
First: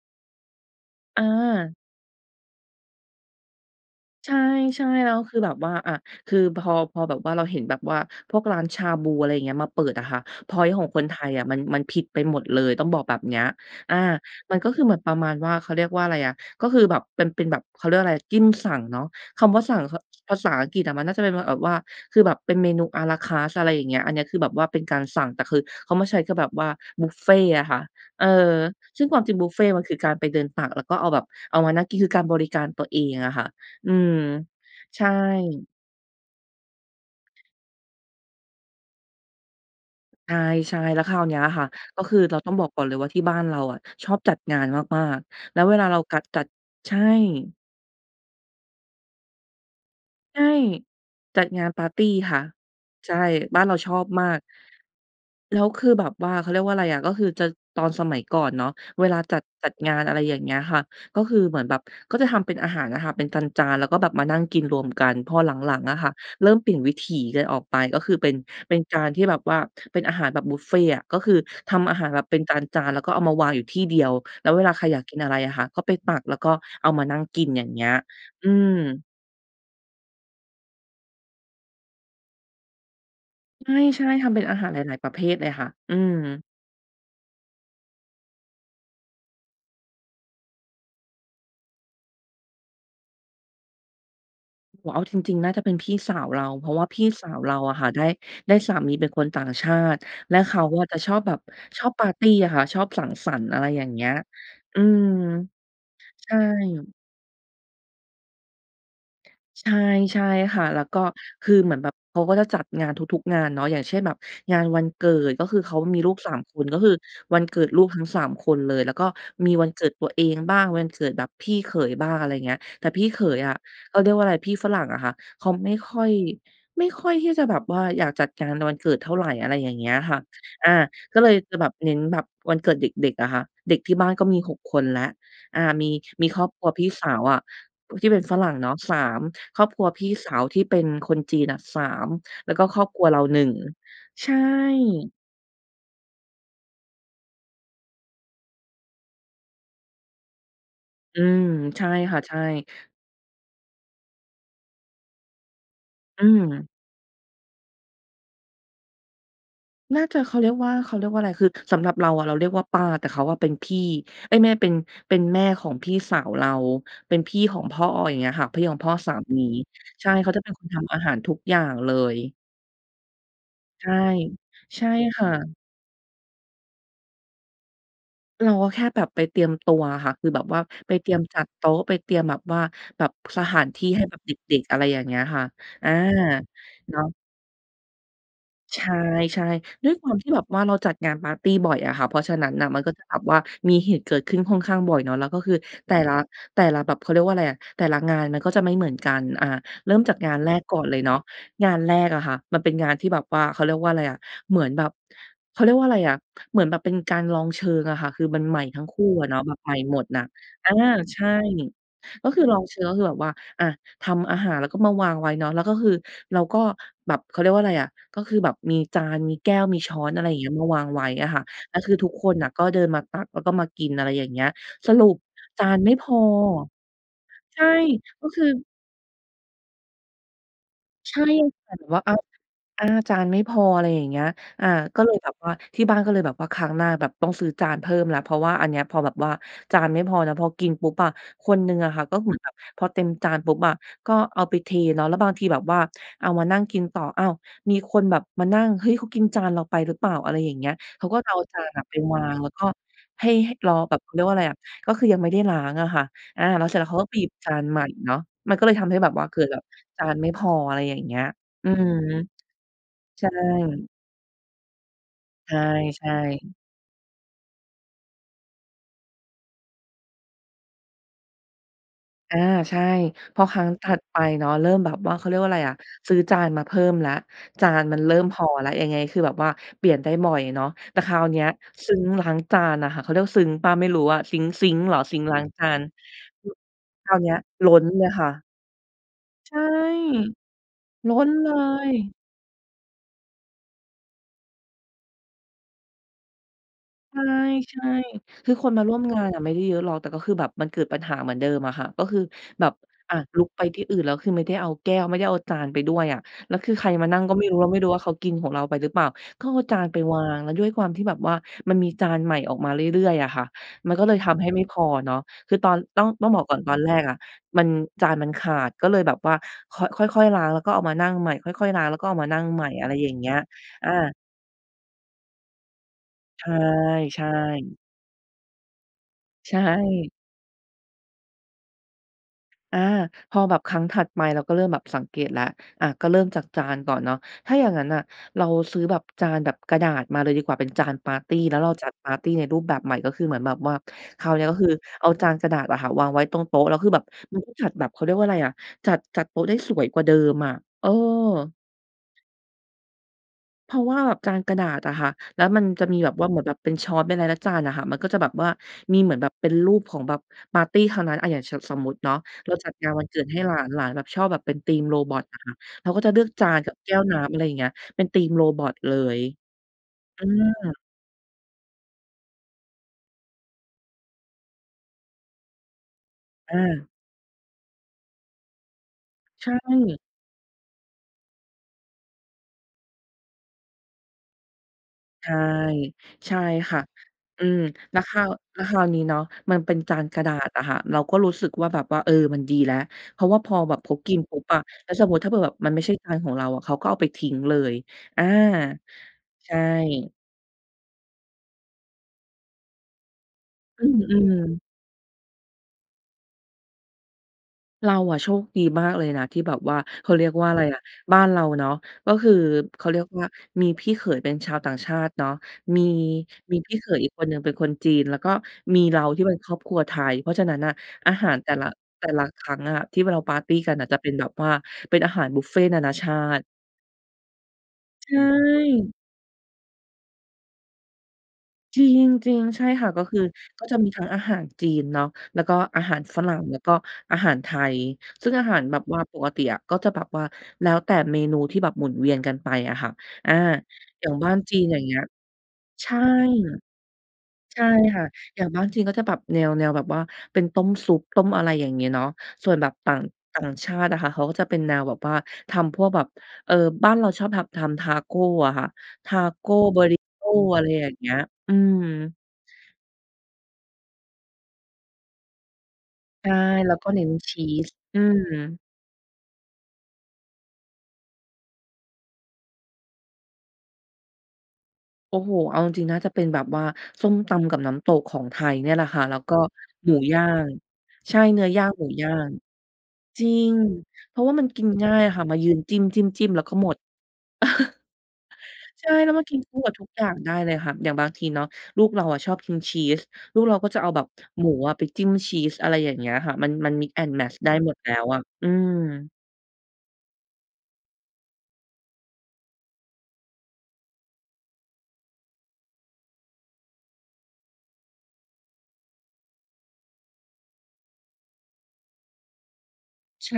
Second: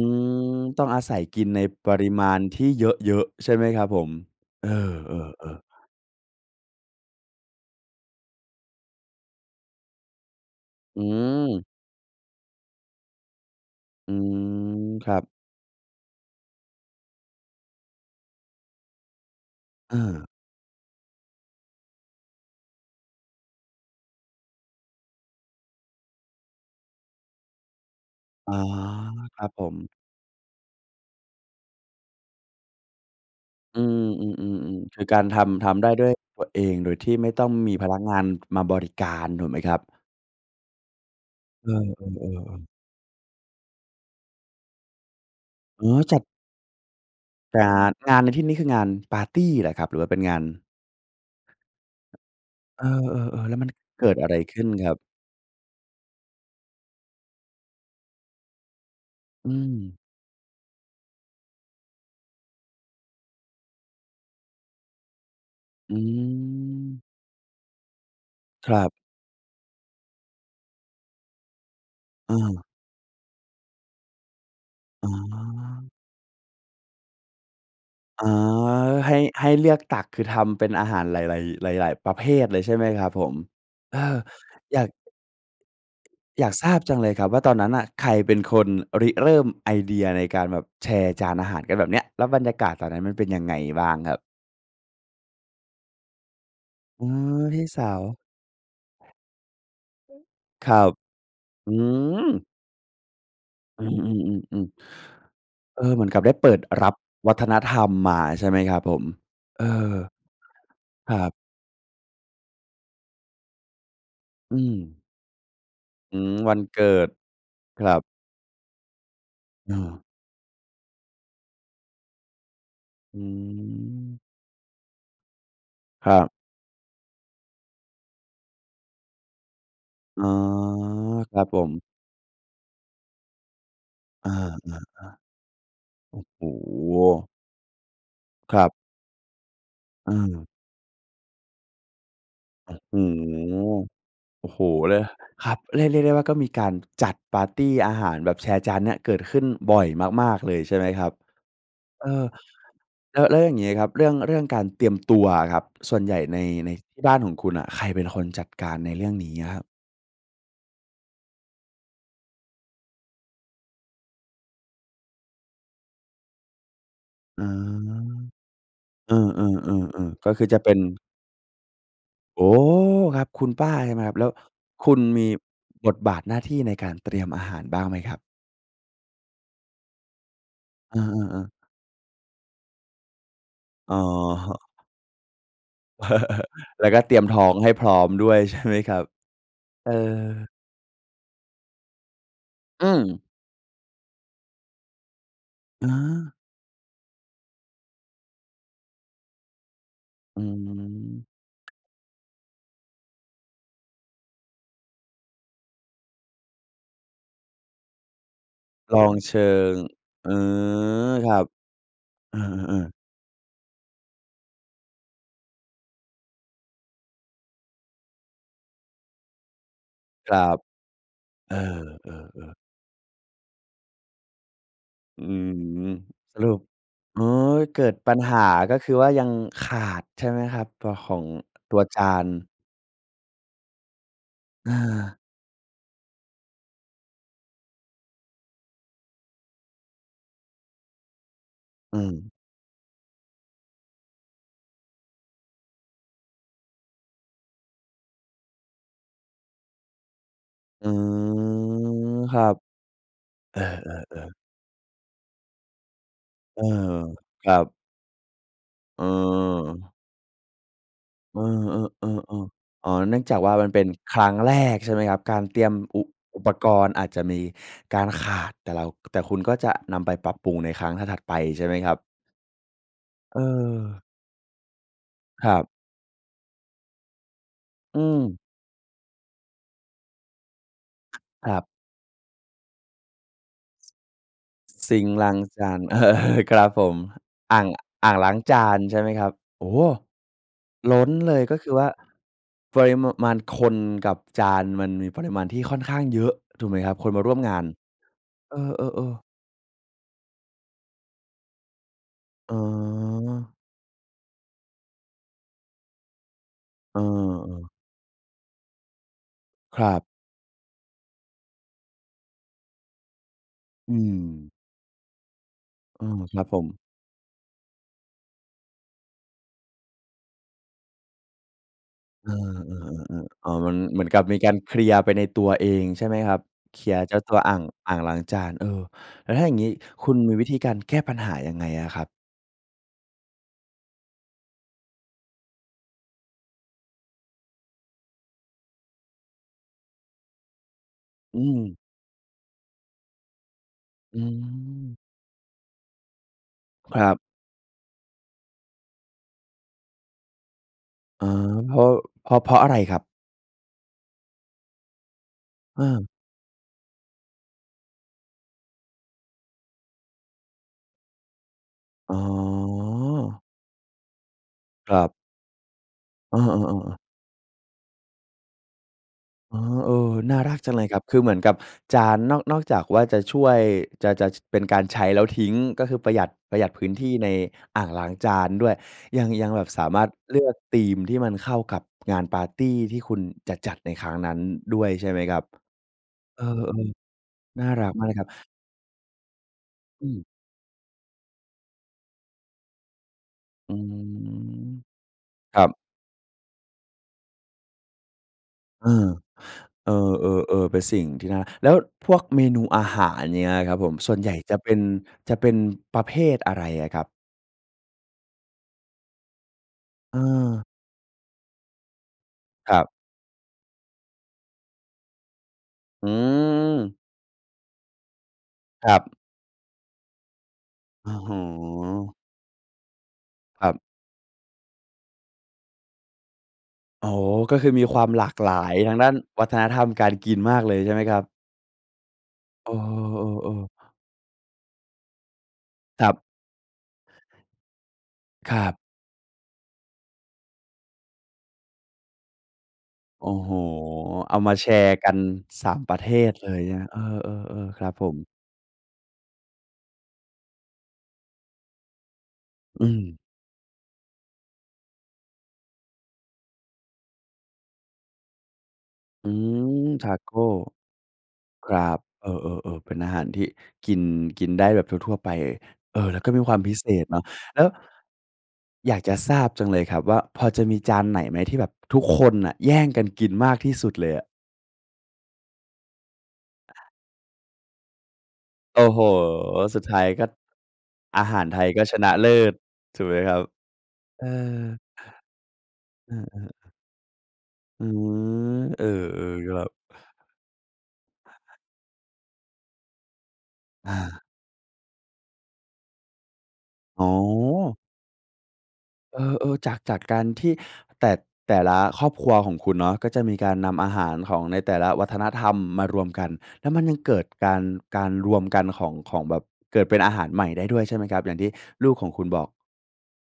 [SPEAKER 1] ม ต้องอาศัย
[SPEAKER 2] อ
[SPEAKER 1] กินใน
[SPEAKER 2] า
[SPEAKER 1] ปริมาณที่เยอะ ๆ ใช่ไหมครับผม?
[SPEAKER 2] ใช
[SPEAKER 1] เอ
[SPEAKER 2] ่ ๆ แล้วคือ
[SPEAKER 1] อ
[SPEAKER 2] แบบ
[SPEAKER 1] ๆ ๆ
[SPEAKER 2] ว่า อะ คือพอ พอแบบว่าเราเห็นแบบว่าพวกร้านชาบู อะไรอย่างเงี้ย มาเปิดอะค่ะ พ็อยนต์ของ
[SPEAKER 1] อ
[SPEAKER 2] ค
[SPEAKER 1] ื
[SPEAKER 2] นไทยอะมัน
[SPEAKER 1] ม
[SPEAKER 2] มันผิดไปหมดเลย ต้องบอกแบบเนี้ย อา
[SPEAKER 1] อืม
[SPEAKER 2] มันก็คือเหมือน
[SPEAKER 1] ค
[SPEAKER 2] ป
[SPEAKER 1] ร
[SPEAKER 2] ร
[SPEAKER 1] ั
[SPEAKER 2] ะ
[SPEAKER 1] บ
[SPEAKER 2] มาณว่า เขาเรียกว่าอะไรอะ ก็คือแบบเป็น เป็นแบบ เขาเรียกว่าอะไร จิ้มสั่งเนาะ คำว่าสั่ง ค
[SPEAKER 1] เออ
[SPEAKER 2] ภาษาอังกฤษอะมันน่าจะเป็น อ แบบว่า คือแบบเป็นเมนูอาลาการ์ต อะไรอย่างเงี้ย อันเนี้ยคือแบบว่าเป็นการสั่ง แต่คือเขาไม่ใช้แค่แบบว่าบุฟเฟต์อะค่ะ เออ
[SPEAKER 1] อ๋อ
[SPEAKER 2] ซึ่งความจริง
[SPEAKER 1] คร
[SPEAKER 2] บ
[SPEAKER 1] ั
[SPEAKER 2] ุ
[SPEAKER 1] บ
[SPEAKER 2] ฟเฟ
[SPEAKER 1] ผ
[SPEAKER 2] ต์
[SPEAKER 1] ม
[SPEAKER 2] มันคือการไปเดินตัก แล้วก็เอาแบบเอามานั่งกิน คือการบริการตัวเองอะค่ะ
[SPEAKER 1] อื
[SPEAKER 2] อืม
[SPEAKER 1] ม ๆ ๆ ๆ ค
[SPEAKER 2] ใ
[SPEAKER 1] ื
[SPEAKER 2] ช
[SPEAKER 1] อ
[SPEAKER 2] ่
[SPEAKER 1] การทำ ทำได้ด้วยตัวเองโดยที่ไม่ต้องมีพนักงาน มาบริการ ถูกไหมครับ?
[SPEAKER 2] ใช่ ๆ แล้วคราวเนี้ยค่
[SPEAKER 1] เ
[SPEAKER 2] ะ
[SPEAKER 1] ออ
[SPEAKER 2] ก็คือเราต้อง
[SPEAKER 1] ๆ
[SPEAKER 2] บ
[SPEAKER 1] ๆ ๆ
[SPEAKER 2] อกก่อนเลยว่าที่บ้านเราอะชอบจัดงานมาก ๆ แล้วเว
[SPEAKER 1] อ
[SPEAKER 2] ล
[SPEAKER 1] ๋
[SPEAKER 2] า
[SPEAKER 1] อ
[SPEAKER 2] เรา
[SPEAKER 1] จ
[SPEAKER 2] ก
[SPEAKER 1] ัด
[SPEAKER 2] จัด ใช่
[SPEAKER 1] การ งานในที่นี้คืองานปาร์ตีเหรอครับ? หรือว่าเป็นง
[SPEAKER 2] ใ
[SPEAKER 1] า
[SPEAKER 2] ช
[SPEAKER 1] น
[SPEAKER 2] ่ จัดงานปาร์ตีค่ะ
[SPEAKER 1] เออ
[SPEAKER 2] ใช่
[SPEAKER 1] ๆ ๆ แล้
[SPEAKER 2] บ
[SPEAKER 1] ว
[SPEAKER 2] ้า
[SPEAKER 1] ม
[SPEAKER 2] น
[SPEAKER 1] ั
[SPEAKER 2] เ
[SPEAKER 1] น
[SPEAKER 2] ราชอ
[SPEAKER 1] เ
[SPEAKER 2] บ
[SPEAKER 1] กิด
[SPEAKER 2] มา
[SPEAKER 1] อะไร
[SPEAKER 2] ก
[SPEAKER 1] ขึ้นครับ?
[SPEAKER 2] แล้วคือแบบว่า เขาเรียกว่าอะไรอะ ก็คือจะ ตอนสมัยก่อนเนาะ เวลาจัด
[SPEAKER 1] อื
[SPEAKER 2] จัดงา
[SPEAKER 1] ม
[SPEAKER 2] น อะไรอย่างเงี้ยค่ะ ก็คือเหมือนแบบ ก็จะทำเป็นอาหารอะค่ะ เป็นจาน ๆ แล้วก็แบบมานั่งกินรวมกัน พอหลัง
[SPEAKER 1] อ
[SPEAKER 2] ๆ อ
[SPEAKER 1] ื
[SPEAKER 2] ะค่ะ เริ่มเปลี่ยนวิ
[SPEAKER 1] ม
[SPEAKER 2] ถีเลยออกไป ก็คือเป็น
[SPEAKER 1] ค
[SPEAKER 2] เป
[SPEAKER 1] ร
[SPEAKER 2] ็น
[SPEAKER 1] ับ
[SPEAKER 2] การที่แบบว่า เป็นอาหารแบบบุฟเฟต์อะ ก็คือทำอาหารแบบ
[SPEAKER 1] อ
[SPEAKER 2] เป็นจ
[SPEAKER 1] า
[SPEAKER 2] าน ๆ แล้วก็เอามาวางอยู่ที่เดียว แล้วเวลาใครอยา
[SPEAKER 1] อ
[SPEAKER 2] ก
[SPEAKER 1] ๋
[SPEAKER 2] กินอะไรอะค่ะ ก็
[SPEAKER 1] อ
[SPEAKER 2] ไปตัก แล้วก็เอามานั่งกิน อย่างเงี้ย
[SPEAKER 1] อ๋อ
[SPEAKER 2] อืม
[SPEAKER 1] ให้ ให้เลือกตัก คือทำเป็นอาหารหลาย ๆ หลาย ๆ ประเภทเลยใช่ไหมครับผม?
[SPEAKER 2] ใ
[SPEAKER 1] เออ
[SPEAKER 2] ช่ ๆ ทำเป็นอาหาร
[SPEAKER 1] อ
[SPEAKER 2] ห
[SPEAKER 1] ย
[SPEAKER 2] ล
[SPEAKER 1] าก
[SPEAKER 2] าย ๆ ประเภทเลยค่ะ อืม
[SPEAKER 1] อยากทราบจังเลยครับว่าตอนนั้นน่ะใครเป็นคนริเริ่มไอเดียในการแบบแชร์จานอาหารกัน แบบเนี้ย แล้วบรรยากาศตอนนั้นมันเป็นยังไงบ้างครับ?
[SPEAKER 2] ว้าว จริง ๆ น่าจะเป็นพี่สาวเรา เพราะว่าพ
[SPEAKER 1] อ
[SPEAKER 2] ี
[SPEAKER 1] ื
[SPEAKER 2] ่สาว
[SPEAKER 1] ม
[SPEAKER 2] เรา
[SPEAKER 1] พี่
[SPEAKER 2] อะ
[SPEAKER 1] ส
[SPEAKER 2] ค
[SPEAKER 1] า
[SPEAKER 2] ่ะ ได้
[SPEAKER 1] ว
[SPEAKER 2] ได้สามีเป็นคนต่างชาติ และเขา
[SPEAKER 1] คร
[SPEAKER 2] อ
[SPEAKER 1] ั
[SPEAKER 2] ะ
[SPEAKER 1] บ
[SPEAKER 2] จะชอบแบบ
[SPEAKER 1] อื
[SPEAKER 2] ชอบปาร์ตี
[SPEAKER 1] ม
[SPEAKER 2] อะค่ะ ชอบสังสรรค์ อะไร
[SPEAKER 1] อ
[SPEAKER 2] อย
[SPEAKER 1] ื
[SPEAKER 2] ่างเงี้ย
[SPEAKER 1] อ ๆ ๆ ๆ
[SPEAKER 2] อืม
[SPEAKER 1] เออ เหมือนกับ
[SPEAKER 2] ใ
[SPEAKER 1] ไ
[SPEAKER 2] ช
[SPEAKER 1] ด้
[SPEAKER 2] ่
[SPEAKER 1] เปิดรับวัฒนธรรมมาใช่ไหมครับผม? เอ
[SPEAKER 2] ใช่
[SPEAKER 1] อ
[SPEAKER 2] ๆ ค่ะ แล้วก็
[SPEAKER 1] ครับ
[SPEAKER 2] คือเหมือนแบบเขาก็จะจัดงานทุก ๆ งานเนาะ อย่างเช่น แบบ
[SPEAKER 1] อ
[SPEAKER 2] ง
[SPEAKER 1] ื
[SPEAKER 2] านวัน
[SPEAKER 1] ม
[SPEAKER 2] เกิด ก็คือเขามีลู
[SPEAKER 1] อื
[SPEAKER 2] ก
[SPEAKER 1] ม
[SPEAKER 2] สาม
[SPEAKER 1] วั
[SPEAKER 2] ค
[SPEAKER 1] น
[SPEAKER 2] น
[SPEAKER 1] เ
[SPEAKER 2] ก
[SPEAKER 1] ก
[SPEAKER 2] ็
[SPEAKER 1] ิ
[SPEAKER 2] คือ
[SPEAKER 1] ด
[SPEAKER 2] วันเกิด
[SPEAKER 1] ค
[SPEAKER 2] ลู
[SPEAKER 1] ร
[SPEAKER 2] ก
[SPEAKER 1] ั
[SPEAKER 2] ทั
[SPEAKER 1] บ
[SPEAKER 2] ้ง สาม คนเลย แล้วก็มีวัน
[SPEAKER 1] อื
[SPEAKER 2] เกิด
[SPEAKER 1] ม
[SPEAKER 2] ตัวเองบ้าง วันเกิดแบบพี่เขยบ้าง อะไรเงี้ย แต่พี่
[SPEAKER 1] อ
[SPEAKER 2] เข
[SPEAKER 1] ื
[SPEAKER 2] ยอะ เขาเรียก
[SPEAKER 1] ม
[SPEAKER 2] ว่าอะไร พี่ฝรั่งอะค่ะ เขาไม่ค่อ
[SPEAKER 1] ค
[SPEAKER 2] ย
[SPEAKER 1] รับ
[SPEAKER 2] ไม่ค่อยที่จะแบบว่าอยากจัดการในวันเกิดเท่าไร อะไรอย่างเงี้ยค่ะ
[SPEAKER 1] อ๋อ
[SPEAKER 2] อ่า ก็เล
[SPEAKER 1] ค
[SPEAKER 2] ย
[SPEAKER 1] รับ
[SPEAKER 2] จ
[SPEAKER 1] ผ
[SPEAKER 2] ะแบ
[SPEAKER 1] ม
[SPEAKER 2] บเน้นแบบวันเกิดเด็ก ๆ อะค่ะ เด็กที่บ้านก
[SPEAKER 1] เ
[SPEAKER 2] ็
[SPEAKER 1] ออ
[SPEAKER 2] มี หก คนแล้ว อ่า มี
[SPEAKER 1] ๆ
[SPEAKER 2] มี
[SPEAKER 1] ๆ
[SPEAKER 2] ค
[SPEAKER 1] โ
[SPEAKER 2] ร
[SPEAKER 1] อ
[SPEAKER 2] อ
[SPEAKER 1] ้
[SPEAKER 2] บครัวพี่สาว
[SPEAKER 1] โฮ
[SPEAKER 2] อะ ที่เป็นฝรั่ง
[SPEAKER 1] ครั
[SPEAKER 2] เน
[SPEAKER 1] บ
[SPEAKER 2] าะ สาม ครอบครัวพ
[SPEAKER 1] อ
[SPEAKER 2] ี
[SPEAKER 1] ื
[SPEAKER 2] ่สาว
[SPEAKER 1] ม
[SPEAKER 2] ที่เป็นคนจีนอะ สาม แล้วก็
[SPEAKER 1] โอ้
[SPEAKER 2] ครอบ
[SPEAKER 1] โ
[SPEAKER 2] ครัวเรา หนึ่ง
[SPEAKER 1] ฮ
[SPEAKER 2] ใช
[SPEAKER 1] โอ้โฮ เลย
[SPEAKER 2] ่
[SPEAKER 1] ครับ เรียกได้ ได้ว่าก็มีการจัดปาร์ตีอาหารแบบแชร์จานเนี้ยเกิดขึ้นบ่อยมาก ๆ เลยใช่ไหมครับ?
[SPEAKER 2] อืม ใช่
[SPEAKER 1] เอ
[SPEAKER 2] ค่ะ
[SPEAKER 1] อ
[SPEAKER 2] ใช่
[SPEAKER 1] แล้ว แล้วอย่างงี้ครับ เรื่อง เรื่องการเตรียมตัวอะครับ ส่วนใหญ่
[SPEAKER 2] อื
[SPEAKER 1] ใน ใ
[SPEAKER 2] ม
[SPEAKER 1] นที่บ้านของคุณน่ะใครเป็นคนจัดการในเรื่องนี้ครับ?
[SPEAKER 2] น่าจะ เขาเรียกว่า เขาเรียกว่าอะไร คือสำหรับเราอะ เราเรียกว่าป้า แต่เขาอะเป็นพี่ เอ๊ย แม่ เป็น เป็นแม่ของพี่สาวเรา เป็นพี
[SPEAKER 1] อ
[SPEAKER 2] ่
[SPEAKER 1] ื
[SPEAKER 2] ข
[SPEAKER 1] ม
[SPEAKER 2] องพ่อ อย่างเงี้ยค่ะ พี่ของพ่อส
[SPEAKER 1] อ
[SPEAKER 2] า
[SPEAKER 1] ื
[SPEAKER 2] มี ใ
[SPEAKER 1] อ
[SPEAKER 2] ช่
[SPEAKER 1] ๆ ๆ ๆ
[SPEAKER 2] เ
[SPEAKER 1] ก
[SPEAKER 2] ข
[SPEAKER 1] ็
[SPEAKER 2] าจ
[SPEAKER 1] ค
[SPEAKER 2] ะ
[SPEAKER 1] ื
[SPEAKER 2] เป
[SPEAKER 1] อ
[SPEAKER 2] ็น
[SPEAKER 1] จะ
[SPEAKER 2] ค
[SPEAKER 1] เป
[SPEAKER 2] น
[SPEAKER 1] ็
[SPEAKER 2] ท
[SPEAKER 1] น
[SPEAKER 2] ำอาหารทุกอย่างเลย
[SPEAKER 1] โอ้ ครับ คุณป้า
[SPEAKER 2] ใช
[SPEAKER 1] ใช
[SPEAKER 2] ่
[SPEAKER 1] ่ไหมครับ? แล้ว
[SPEAKER 2] ใช่
[SPEAKER 1] คุณ
[SPEAKER 2] ค
[SPEAKER 1] ม
[SPEAKER 2] ่
[SPEAKER 1] ี
[SPEAKER 2] ะ
[SPEAKER 1] บทบาทหน้าที่ในการเตรียมอาหารบ้างไหมครับ?
[SPEAKER 2] เราก็แค่แบบไปเตรียมตัวอะค่ะ คือแบบว่าไ
[SPEAKER 1] เ
[SPEAKER 2] ป
[SPEAKER 1] อ
[SPEAKER 2] เตรียมจั
[SPEAKER 1] อ
[SPEAKER 2] ด
[SPEAKER 1] ๆ ๆ
[SPEAKER 2] โต๊ะ ไปเตรียมแบบว่าแบบสถานที่
[SPEAKER 1] อ๋อ
[SPEAKER 2] ให้แบบเด็ก ๆ อะไรอย่างเงี้ยค่ะ อา
[SPEAKER 1] [CHUCKLES] แล้ว
[SPEAKER 2] เ
[SPEAKER 1] ก
[SPEAKER 2] น
[SPEAKER 1] ็
[SPEAKER 2] าะ
[SPEAKER 1] เตรียมท้องให้พร้อมด้วยใช่ไหม
[SPEAKER 2] ใช
[SPEAKER 1] ครับ?
[SPEAKER 2] ่ ๆ
[SPEAKER 1] เ
[SPEAKER 2] ด้
[SPEAKER 1] อ
[SPEAKER 2] วยความที่แบบ
[SPEAKER 1] อ
[SPEAKER 2] ว่าเราจัดงานปาร์ตีบ่อยอะค่ะ เพราะฉะนั้นน่ะมัน
[SPEAKER 1] อื
[SPEAKER 2] ก็จะแบ
[SPEAKER 1] ม
[SPEAKER 2] บว่ามีเหตุเกิดขึ้นค่อนข้างบ่อยเนาะ แล้วก็คือ
[SPEAKER 1] อ
[SPEAKER 2] แต่ละ
[SPEAKER 1] า
[SPEAKER 2] แต่ละแบบ เขาเรียกว่าอะไรอะ แต่ละงานมันก็จะไม่เหมือนกัน อ่า เริ่มจากงา
[SPEAKER 1] อ
[SPEAKER 2] น
[SPEAKER 1] ื
[SPEAKER 2] แรกก่อนเลยเนาะ
[SPEAKER 1] ม
[SPEAKER 2] งานแรกอะค่ะ มันเป็นงานที่แบบว่า เขาเรียกว่าอะไรอะ เหมือนแบบ เขาเรียกว่าอะไรอะ เหมือนแบบเป็นการลองเชิงอะค่ะ คือมันใหม่ทั้งค
[SPEAKER 1] ล
[SPEAKER 2] ู
[SPEAKER 1] อ
[SPEAKER 2] ่
[SPEAKER 1] ง
[SPEAKER 2] อะ
[SPEAKER 1] เช
[SPEAKER 2] เนา
[SPEAKER 1] ิ
[SPEAKER 2] ะ แบบใหม่
[SPEAKER 1] ง
[SPEAKER 2] หมดน่ะ
[SPEAKER 1] อื
[SPEAKER 2] อ่า
[SPEAKER 1] ม
[SPEAKER 2] ใช
[SPEAKER 1] ค
[SPEAKER 2] ่
[SPEAKER 1] รับ
[SPEAKER 2] ก็
[SPEAKER 1] อ
[SPEAKER 2] ค
[SPEAKER 1] ื
[SPEAKER 2] ือลองเชิ
[SPEAKER 1] อ
[SPEAKER 2] ง
[SPEAKER 1] ๆ ๆ
[SPEAKER 2] ก็คือแบบว่า อ่า ทำอาหารแล้วก็มาวางไว้เนาะ แล้วก็คือเราก็แบบ เขาเรียกว่าอะไรอะ ก็คือแบบมีจาน มีแก้ว มีช้อน อะไร
[SPEAKER 1] ค
[SPEAKER 2] อย่
[SPEAKER 1] ร
[SPEAKER 2] างเง
[SPEAKER 1] ั
[SPEAKER 2] ี้ย
[SPEAKER 1] บ
[SPEAKER 2] มาวางไว้อะค่ะ
[SPEAKER 1] เอ
[SPEAKER 2] แล้วคือทุกคนน่ะ
[SPEAKER 1] อ ๆ ๆ
[SPEAKER 2] ก็เดินมาตัก แล้วก็มากิน อะไรอย่างเงี้ย สรุป
[SPEAKER 1] อื
[SPEAKER 2] จา
[SPEAKER 1] ม
[SPEAKER 2] นไม่พอ
[SPEAKER 1] สรุป โอ้
[SPEAKER 2] ใช่
[SPEAKER 1] เกิดปัญ
[SPEAKER 2] ก็
[SPEAKER 1] ห
[SPEAKER 2] ค
[SPEAKER 1] า
[SPEAKER 2] ือ
[SPEAKER 1] ก็คือว่ายังขาดใช่ไหมครับ? ตัวข
[SPEAKER 2] ใช
[SPEAKER 1] อ
[SPEAKER 2] ่
[SPEAKER 1] ง
[SPEAKER 2] แ
[SPEAKER 1] ตัว
[SPEAKER 2] บบ
[SPEAKER 1] จ
[SPEAKER 2] ว่า
[SPEAKER 1] า
[SPEAKER 2] อ้าว
[SPEAKER 1] น
[SPEAKER 2] อา จานไม่พอ อะไรอย่างเงี้ย อา
[SPEAKER 1] อ
[SPEAKER 2] ก็เลย
[SPEAKER 1] า
[SPEAKER 2] แบบว่าที่บ้านก็เลยแบบว่าครั้งหน้าแบบต้องซื้อจานเพิ่มแล้ว เพราะว่าอันเนี้ยพอแบบว่าจานไม่พอนะ พอกินปุ๊บอะ คนหนึ่งอะ
[SPEAKER 1] อื
[SPEAKER 2] ค่ะ ก็เ
[SPEAKER 1] ม
[SPEAKER 2] หมือนแบบพอเต็มจานปุ๊บอะ ก็เอาไปเทเนาะ แล้วบางทีแบบว่าเอามานั่งกินต่อ อ้าว มีคนแบบมานั่ง เฮ้ย เขากินจานเราไปหรือเปล่า? อะไรอย่างเงี้ย
[SPEAKER 1] อื
[SPEAKER 2] เขาก็จะเอาจานอะ
[SPEAKER 1] ม
[SPEAKER 2] ไปวา
[SPEAKER 1] ค
[SPEAKER 2] ง
[SPEAKER 1] รั
[SPEAKER 2] แล้ว
[SPEAKER 1] บ
[SPEAKER 2] ก็ให้
[SPEAKER 1] เอ
[SPEAKER 2] รอแบบ เขาเ
[SPEAKER 1] อ
[SPEAKER 2] รียกว่า
[SPEAKER 1] ๆ ๆ
[SPEAKER 2] อะไรอะ ก็คือยังไม่ได้ล้างอะค่ะ อา
[SPEAKER 1] เอ
[SPEAKER 2] แล
[SPEAKER 1] อ
[SPEAKER 2] ้วเสร็จแล้วเขาก็บีบ
[SPEAKER 1] ค
[SPEAKER 2] จ
[SPEAKER 1] รั
[SPEAKER 2] าน
[SPEAKER 1] บ
[SPEAKER 2] ใหม่เนาะ มันก็เลยทำให้
[SPEAKER 1] อื
[SPEAKER 2] แบบว่าเกิดแบบ
[SPEAKER 1] ม
[SPEAKER 2] จานไม่พอ อะไรอย่างเงี้ย
[SPEAKER 1] เอ
[SPEAKER 2] อืม
[SPEAKER 1] อ ๆ ๆ ๆ อ๋อ เนื่อ
[SPEAKER 2] ใ
[SPEAKER 1] ง
[SPEAKER 2] ช่
[SPEAKER 1] จากว่ามันเป็นครั้งแรกใช่ไหมครับ? การ
[SPEAKER 2] ใช
[SPEAKER 1] เตรียม อุ
[SPEAKER 2] ่
[SPEAKER 1] อุป
[SPEAKER 2] ๆ
[SPEAKER 1] กรณ์อาจจะมี การขาด แต่เรา แต่คุณก็จะนำไปปรับปรุงในครั้งถัด ๆ ไปใช่ไหมครับ?
[SPEAKER 2] อา ใช่
[SPEAKER 1] เ
[SPEAKER 2] พอครั้งถัด
[SPEAKER 1] ออ
[SPEAKER 2] ไปเนาะ เริ่มแบบว่า เขาเรียกว่
[SPEAKER 1] ค
[SPEAKER 2] า
[SPEAKER 1] ร
[SPEAKER 2] อะไ
[SPEAKER 1] ั
[SPEAKER 2] ร
[SPEAKER 1] บ
[SPEAKER 2] อะ ซื้อจานมาเพิ่มแล้ว จานม
[SPEAKER 1] อื
[SPEAKER 2] ันเริ่มพ
[SPEAKER 1] ม
[SPEAKER 2] อแล้ว ยังไงคือแบบว่าเปลี่ยนได้บ่อยเนาะ แต่คราวเนี้ย
[SPEAKER 1] ครับ
[SPEAKER 2] ซึ้งล้างจานน่ะค่ะ เขาเรียกว่าซึ้งเปล่า ไม่รู้อะ ซิงก์ ซิงก์
[SPEAKER 1] ซ
[SPEAKER 2] เหร
[SPEAKER 1] ิ
[SPEAKER 2] อ
[SPEAKER 1] งก
[SPEAKER 2] ซิ
[SPEAKER 1] ์
[SPEAKER 2] ง
[SPEAKER 1] ล
[SPEAKER 2] ก์
[SPEAKER 1] ้า
[SPEAKER 2] ล
[SPEAKER 1] ง
[SPEAKER 2] ้าง
[SPEAKER 1] จ
[SPEAKER 2] จา
[SPEAKER 1] าน
[SPEAKER 2] น
[SPEAKER 1] เออ ครับผม
[SPEAKER 2] คราวนี้
[SPEAKER 1] อ่าง
[SPEAKER 2] ล้นเล
[SPEAKER 1] อ่
[SPEAKER 2] ย
[SPEAKER 1] าง
[SPEAKER 2] ค
[SPEAKER 1] ล
[SPEAKER 2] ่
[SPEAKER 1] ้า
[SPEAKER 2] ะ
[SPEAKER 1] งจานใช่ไหมครับ
[SPEAKER 2] ใช่
[SPEAKER 1] โอ้ ล้
[SPEAKER 2] ล
[SPEAKER 1] น
[SPEAKER 2] ้น
[SPEAKER 1] เลย
[SPEAKER 2] เล
[SPEAKER 1] ก็คือว่า
[SPEAKER 2] ย
[SPEAKER 1] ปริ ม มาณคนกับจานมันมีปริมาณที่ค่อนข้างเยอะถูกไหมครับ? คนมาร่วมงาน
[SPEAKER 2] ใช่ ๆ ค
[SPEAKER 1] เ
[SPEAKER 2] ื
[SPEAKER 1] อ
[SPEAKER 2] อคนมาร่วม
[SPEAKER 1] อ ๆ
[SPEAKER 2] ง
[SPEAKER 1] ๆ
[SPEAKER 2] านอะไม่ได้เยอะหรอก แต่ก็คือแบบมันเกิดปัญหาเหมือนเดิมอะค่ะ ก็คือ
[SPEAKER 1] อ๋
[SPEAKER 2] แบบ อ่า ลุ
[SPEAKER 1] อ
[SPEAKER 2] กไปที่อื่น แล้วคือไม่ได้เอาแก้ว ไม่ได้เอาจานไปด้วยอะ แล้วคือใคร
[SPEAKER 1] เอ
[SPEAKER 2] มานั่งก็ไม่รู้แ
[SPEAKER 1] อ
[SPEAKER 2] ล้
[SPEAKER 1] ๆ
[SPEAKER 2] ว ไม่รู้ว่าเขากินของเราไปหรือเปล่า ก็เอาจ
[SPEAKER 1] ค
[SPEAKER 2] า
[SPEAKER 1] ร
[SPEAKER 2] น
[SPEAKER 1] ั
[SPEAKER 2] ไป
[SPEAKER 1] บ
[SPEAKER 2] วาง แล้วด้วยความที่แบบว่ามันมีจานใหม่ออกมาเรื่อย ๆ อะค่ะ
[SPEAKER 1] อ
[SPEAKER 2] มั
[SPEAKER 1] ื
[SPEAKER 2] นก็เลยทำใ
[SPEAKER 1] ม
[SPEAKER 2] ห้ไม่พอเนาะ คือตอน ต
[SPEAKER 1] อ
[SPEAKER 2] ้
[SPEAKER 1] ื
[SPEAKER 2] อง
[SPEAKER 1] ม
[SPEAKER 2] ต้อง
[SPEAKER 1] ค
[SPEAKER 2] บ
[SPEAKER 1] รั
[SPEAKER 2] อ
[SPEAKER 1] บ
[SPEAKER 2] กก่
[SPEAKER 1] ผ
[SPEAKER 2] อนตอ
[SPEAKER 1] ม
[SPEAKER 2] นแรกอะ มัน จานมันขาด ก็เลยแบบว่า ค่อ ค่อย ๆ ล้างแล้วก็เอามานั่งใหม่ ค่อย ๆ ล้างแล้วก็เอาม
[SPEAKER 1] เอ
[SPEAKER 2] า
[SPEAKER 1] อ
[SPEAKER 2] นั่งใหม่ อะไรอย่างเง
[SPEAKER 1] ๆ ๆ
[SPEAKER 2] ี้ย
[SPEAKER 1] ๆ อ๋อ มัน
[SPEAKER 2] อ
[SPEAKER 1] เหมือน
[SPEAKER 2] า
[SPEAKER 1] กับมีการเคลียร์ไปในตัวเองใช่ไหมครับ?
[SPEAKER 2] ใ
[SPEAKER 1] เคลียร์เจ้า
[SPEAKER 2] ช่
[SPEAKER 1] ตัวอ่าง
[SPEAKER 2] ๆ
[SPEAKER 1] อ่างล้างจาน เออ แล้วถ้า
[SPEAKER 2] ใ
[SPEAKER 1] อย
[SPEAKER 2] ช
[SPEAKER 1] ่างงี้ค
[SPEAKER 2] ่
[SPEAKER 1] ุณมีวิธีการแก้ปัญหายังไงอะครับ?
[SPEAKER 2] อา พอแบบครั้งถัดไป เราก็เริ่มแบบสังเกตแล้ว อา ก็เริ่มจากจานก่อนเนาะ ถ้าอย่างนั้นน่ะ เราซื้อแบบจานแบบกระดาษมาเลยดีกว่า เป็นจานปาร์ต
[SPEAKER 1] อ
[SPEAKER 2] ี
[SPEAKER 1] ื
[SPEAKER 2] แล้วเรา
[SPEAKER 1] ม
[SPEAKER 2] จัดปาร์ตีในรูปแบบใหม่ ก็คือเหมือนแบบว่า
[SPEAKER 1] อื
[SPEAKER 2] คราวนี้ ก็คือ
[SPEAKER 1] ม
[SPEAKER 2] เอาจานกระดาษอะค่ะ วางไว้ตรงโต๊ะ แล้วคือ
[SPEAKER 1] ค
[SPEAKER 2] แบบ
[SPEAKER 1] รับ
[SPEAKER 2] มันก็จัดแบบ เขาเรียกว่าอะไรอะ จัด จัดโต๊ะได้สวยกว่าเดิมอะ เออ
[SPEAKER 1] อ๋อ เพราะ ว เพราะ เพราะอะไรครับ?
[SPEAKER 2] เพราะว่าแบบจานกระดาษอะค่ะ แล้วมัน
[SPEAKER 1] อ
[SPEAKER 2] จะมี
[SPEAKER 1] า
[SPEAKER 2] แบบว่าเหมือนแบบเป็นช้อนเป็นไร แล้วจานอะค่ะ มันก็จะแบบว่ามีเหมือนแบบ เป็นรูปของแบบปาร์ตีครั้งนั้น อ่ะ อย่าง ฉ สมมติเน
[SPEAKER 1] อ
[SPEAKER 2] า
[SPEAKER 1] ้อ
[SPEAKER 2] ะ เราจัดงานวันเกิดให้หลาน หลานแบบชอบแบบเป็นธีม
[SPEAKER 1] ค
[SPEAKER 2] โร
[SPEAKER 1] รับ
[SPEAKER 2] บอตอะค่ะ เราก็จะเลือก
[SPEAKER 1] เออ
[SPEAKER 2] จานกับแก
[SPEAKER 1] ๆ ๆ ๆ
[SPEAKER 2] ้วน้ำ อะไรอย่างเงี้ย เป็นธีมโรบอตเลย
[SPEAKER 1] อ๋อ เออ
[SPEAKER 2] อื
[SPEAKER 1] น่ารักจัง
[SPEAKER 2] ม
[SPEAKER 1] เลยครับ คือเหมือนกับจานนอก นอกจากว่าจะช่วย จะ จะ ช เป็นการใช้แล้วทิ้ง ก็คือประหยัด
[SPEAKER 2] อ
[SPEAKER 1] ประหยัดพื
[SPEAKER 2] า
[SPEAKER 1] ้นที่ในอ่างล้างจานด้วย ยัง ย
[SPEAKER 2] ใ
[SPEAKER 1] ั
[SPEAKER 2] ช
[SPEAKER 1] ง
[SPEAKER 2] ่
[SPEAKER 1] แบบสามารถเลือกธีมที่มันเข้ากับงานปาร์ตีที่คุณจะจัดในครั้งนั้นด้วย ใช่ไหม
[SPEAKER 2] ใช
[SPEAKER 1] ค
[SPEAKER 2] ่
[SPEAKER 1] รับ
[SPEAKER 2] ใช
[SPEAKER 1] เ
[SPEAKER 2] ่
[SPEAKER 1] ออ
[SPEAKER 2] ค่ะ อืม
[SPEAKER 1] ๆ น่ารัก
[SPEAKER 2] แล้
[SPEAKER 1] ม
[SPEAKER 2] ว
[SPEAKER 1] ากเ
[SPEAKER 2] ค
[SPEAKER 1] ลย
[SPEAKER 2] ร
[SPEAKER 1] คร
[SPEAKER 2] า
[SPEAKER 1] ับ
[SPEAKER 2] ว แล้วคราวนี้เนาะ มันเป็นจา
[SPEAKER 1] อ
[SPEAKER 2] น
[SPEAKER 1] ื
[SPEAKER 2] กระ
[SPEAKER 1] ม
[SPEAKER 2] ดาษอะค่ะ เราก็รู้สึกว่าแบบว่า เออ มันดีแล้ว เพราะว่าพอ
[SPEAKER 1] อ
[SPEAKER 2] แ
[SPEAKER 1] ื
[SPEAKER 2] บบเขากินปุ๊บอ่ะ
[SPEAKER 1] ม
[SPEAKER 2] แล้วสมมติ ถ้าเผื่อแบ
[SPEAKER 1] ค
[SPEAKER 2] บ
[SPEAKER 1] รั
[SPEAKER 2] มัน
[SPEAKER 1] บ
[SPEAKER 2] ไม่ใช่จานของเราอะ เขาก็เอาไปทิ้งเลย อา
[SPEAKER 1] เออ
[SPEAKER 2] ใช่
[SPEAKER 1] เออ ๆ ๆ เป็นสิ่งที่น่า แล้วพวกเมนูอาหารเนี่ยอะครับ
[SPEAKER 2] อื
[SPEAKER 1] ผม ส่วนใหญ่
[SPEAKER 2] ม
[SPEAKER 1] จะ
[SPEAKER 2] ๆ
[SPEAKER 1] เป็น จะเป็นประเภทอะไรอะครับ?
[SPEAKER 2] เราอะโชคดีมากเลยนะที่แบบว่า เขาเรียกว่าอะไร
[SPEAKER 1] เออ
[SPEAKER 2] อะ บ้านเราเนาะ ก็คือ
[SPEAKER 1] คร
[SPEAKER 2] เข
[SPEAKER 1] ับ
[SPEAKER 2] าเรียกว่า มีพี่เขยเป็นชาวต่างชาติเนาะ มี
[SPEAKER 1] อื
[SPEAKER 2] มีพี่เข
[SPEAKER 1] ม
[SPEAKER 2] ยอีกคนหนึ่งเป็นคนจีน แล้วก็มี
[SPEAKER 1] ครั
[SPEAKER 2] เรา
[SPEAKER 1] บ
[SPEAKER 2] ที่เป็นครอบครัวไทย เพราะฉะนั้นน่ะ
[SPEAKER 1] โ
[SPEAKER 2] อ
[SPEAKER 1] อ
[SPEAKER 2] า
[SPEAKER 1] ้
[SPEAKER 2] ห
[SPEAKER 1] โ
[SPEAKER 2] ารแต่ละ แต่
[SPEAKER 1] ฮ
[SPEAKER 2] ละครั้งอะ ที่เราปาร์ตี
[SPEAKER 1] คร
[SPEAKER 2] ก
[SPEAKER 1] ั
[SPEAKER 2] ั
[SPEAKER 1] บ
[SPEAKER 2] นน่ะจะเป็นแบบว่าเป็นอาหารบุฟเฟต์นานาชาติ
[SPEAKER 1] อ๋อ ก็คือ มีควา
[SPEAKER 2] ใช
[SPEAKER 1] ม
[SPEAKER 2] ่
[SPEAKER 1] หลากหลายทางด้านวัฒนธรรมการกินมากเลย ใช่ไหมครับ?
[SPEAKER 2] จริง ๆ ใช่
[SPEAKER 1] เอ
[SPEAKER 2] ค่ะ ก็คือ
[SPEAKER 1] อ
[SPEAKER 2] ก็
[SPEAKER 1] ๆ ๆ
[SPEAKER 2] จะมีทั้งอาหารจีนเนาะ แล้วก็อาหาร
[SPEAKER 1] ครับ
[SPEAKER 2] ฝรั่ง แล้วก็อาหารไทย ซึ่งอา
[SPEAKER 1] ค
[SPEAKER 2] หา
[SPEAKER 1] ร
[SPEAKER 2] ร
[SPEAKER 1] ั
[SPEAKER 2] แ
[SPEAKER 1] บ
[SPEAKER 2] บบว่าปกติอะ ก็จะแบบว่าแล้วแต่เมนูที่แบบหมุนเวียนกันไปอะค่ะ
[SPEAKER 1] โอ้
[SPEAKER 2] อา
[SPEAKER 1] โฮ
[SPEAKER 2] อย่างบ้
[SPEAKER 1] เ
[SPEAKER 2] า
[SPEAKER 1] อา
[SPEAKER 2] น
[SPEAKER 1] ม
[SPEAKER 2] จ
[SPEAKER 1] า
[SPEAKER 2] ีน
[SPEAKER 1] แช
[SPEAKER 2] อย่าง
[SPEAKER 1] ร
[SPEAKER 2] เง
[SPEAKER 1] ์
[SPEAKER 2] ี้ย
[SPEAKER 1] กัน สาม
[SPEAKER 2] ใช
[SPEAKER 1] ปร
[SPEAKER 2] ่
[SPEAKER 1] ะเทศเลยใช่ไหม? เอ
[SPEAKER 2] ใช่
[SPEAKER 1] อ ๆ ๆ ครับ
[SPEAKER 2] ค่
[SPEAKER 1] ผ
[SPEAKER 2] ะ
[SPEAKER 1] ม
[SPEAKER 2] อย่างบ้านจีนก็จะแบบแนว แนวแบบว่า เป็นต้มซุปต้มอะไร อย่างงี้เนาะ ส่วนแบบ
[SPEAKER 1] อื
[SPEAKER 2] ต่าง
[SPEAKER 1] ม
[SPEAKER 2] ต่างชาติอะค่ะ เขาก็จะเป็นแนวแบบว่าทำพวกแบบ เออ บ้านเราชอบทำ ทำ ตาโก อะค่ะ ตา
[SPEAKER 1] อื
[SPEAKER 2] โก
[SPEAKER 1] ม ตา
[SPEAKER 2] Burrito
[SPEAKER 1] โก
[SPEAKER 2] อะไรอย่างเงี้ย อื
[SPEAKER 1] ค
[SPEAKER 2] ม
[SPEAKER 1] รับ เออ ๆ ๆ เป็นอาหารที่กิน กินได้แบบทั่ว ๆ ไป เออ แล้ว
[SPEAKER 2] ใช
[SPEAKER 1] ก็
[SPEAKER 2] ่
[SPEAKER 1] มีความพ
[SPEAKER 2] แล
[SPEAKER 1] ิ
[SPEAKER 2] ้ว
[SPEAKER 1] เศ
[SPEAKER 2] ก็เน
[SPEAKER 1] ษ
[SPEAKER 2] ้น
[SPEAKER 1] เนาะ
[SPEAKER 2] ชี
[SPEAKER 1] แล้ว
[SPEAKER 2] ส อืม
[SPEAKER 1] อยากจะทราบจังเลยครับว่า พอจะมีจานไหนไหม? ที่แบบทุกคนน่ะ แย่งกันกินมากที่สุดเลยอะ
[SPEAKER 2] โอ้โฮ เอาจริง ๆ น่าจะเป็นแบบว่า ส้มตำกับน้ำตกของไทยเนี่ย
[SPEAKER 1] โ
[SPEAKER 2] แ
[SPEAKER 1] อ
[SPEAKER 2] ห
[SPEAKER 1] ้
[SPEAKER 2] ละค
[SPEAKER 1] โฮ!
[SPEAKER 2] ่ะ แล้วก็
[SPEAKER 1] สุด
[SPEAKER 2] หม
[SPEAKER 1] ท
[SPEAKER 2] ู
[SPEAKER 1] ้าย
[SPEAKER 2] ย่
[SPEAKER 1] ก็
[SPEAKER 2] าง ใช
[SPEAKER 1] อ
[SPEAKER 2] ่
[SPEAKER 1] าห
[SPEAKER 2] เ
[SPEAKER 1] า
[SPEAKER 2] นื้
[SPEAKER 1] รไท
[SPEAKER 2] อย่า
[SPEAKER 1] ย
[SPEAKER 2] ง
[SPEAKER 1] ก
[SPEAKER 2] ห
[SPEAKER 1] ็
[SPEAKER 2] มู
[SPEAKER 1] ช
[SPEAKER 2] ย
[SPEAKER 1] น
[SPEAKER 2] ่
[SPEAKER 1] ะ
[SPEAKER 2] า
[SPEAKER 1] เลิ
[SPEAKER 2] ง
[SPEAKER 1] ศ ถูกไหม
[SPEAKER 2] จริ
[SPEAKER 1] ครับ?
[SPEAKER 2] ง เพร
[SPEAKER 1] เ
[SPEAKER 2] า
[SPEAKER 1] อ
[SPEAKER 2] ะว่ามันกิน
[SPEAKER 1] อ
[SPEAKER 2] ง่ายอะค่ะ มายืนจ
[SPEAKER 1] อื
[SPEAKER 2] ิ้ม ๆ ๆ แล้ว
[SPEAKER 1] ม
[SPEAKER 2] ก
[SPEAKER 1] ๆ
[SPEAKER 2] ็หมด [CHUCKLES]
[SPEAKER 1] อืม เอ
[SPEAKER 2] ใ
[SPEAKER 1] อ
[SPEAKER 2] ช่ แล้วมากิน
[SPEAKER 1] ๆ ค
[SPEAKER 2] ค
[SPEAKER 1] ร
[SPEAKER 2] ู่
[SPEAKER 1] ั
[SPEAKER 2] ก
[SPEAKER 1] บ
[SPEAKER 2] ับทุกอย่างได้เลยค่ะ อย่างบางทีเนาะ ลูกเราอะชอบกินชีส ลูกเราก็จะเอ
[SPEAKER 1] อ
[SPEAKER 2] าแบบ
[SPEAKER 1] า
[SPEAKER 2] หมูอะไปจิ้มชีส อะไรอย่างเงี้ยค่ะ มัน มัน mix
[SPEAKER 1] อ๋
[SPEAKER 2] and match หม
[SPEAKER 1] อ!
[SPEAKER 2] ดแล้วอะ อืม
[SPEAKER 1] เออ ๆ จาก จากการที่แต่ แต่ละครอบครัวของคุณเนาะ ก็จะมีการนำอาหารของในแต่ละวัฒนธรรมมารวมกัน แล้วมันยังเกิดการ การรวมกันของ ของแบบ เกิดเป็นอาหารใหม่ได้ด้วย ใช่ไหมครับ อย่างที่ลูกของคุณบอก
[SPEAKER 2] ใช่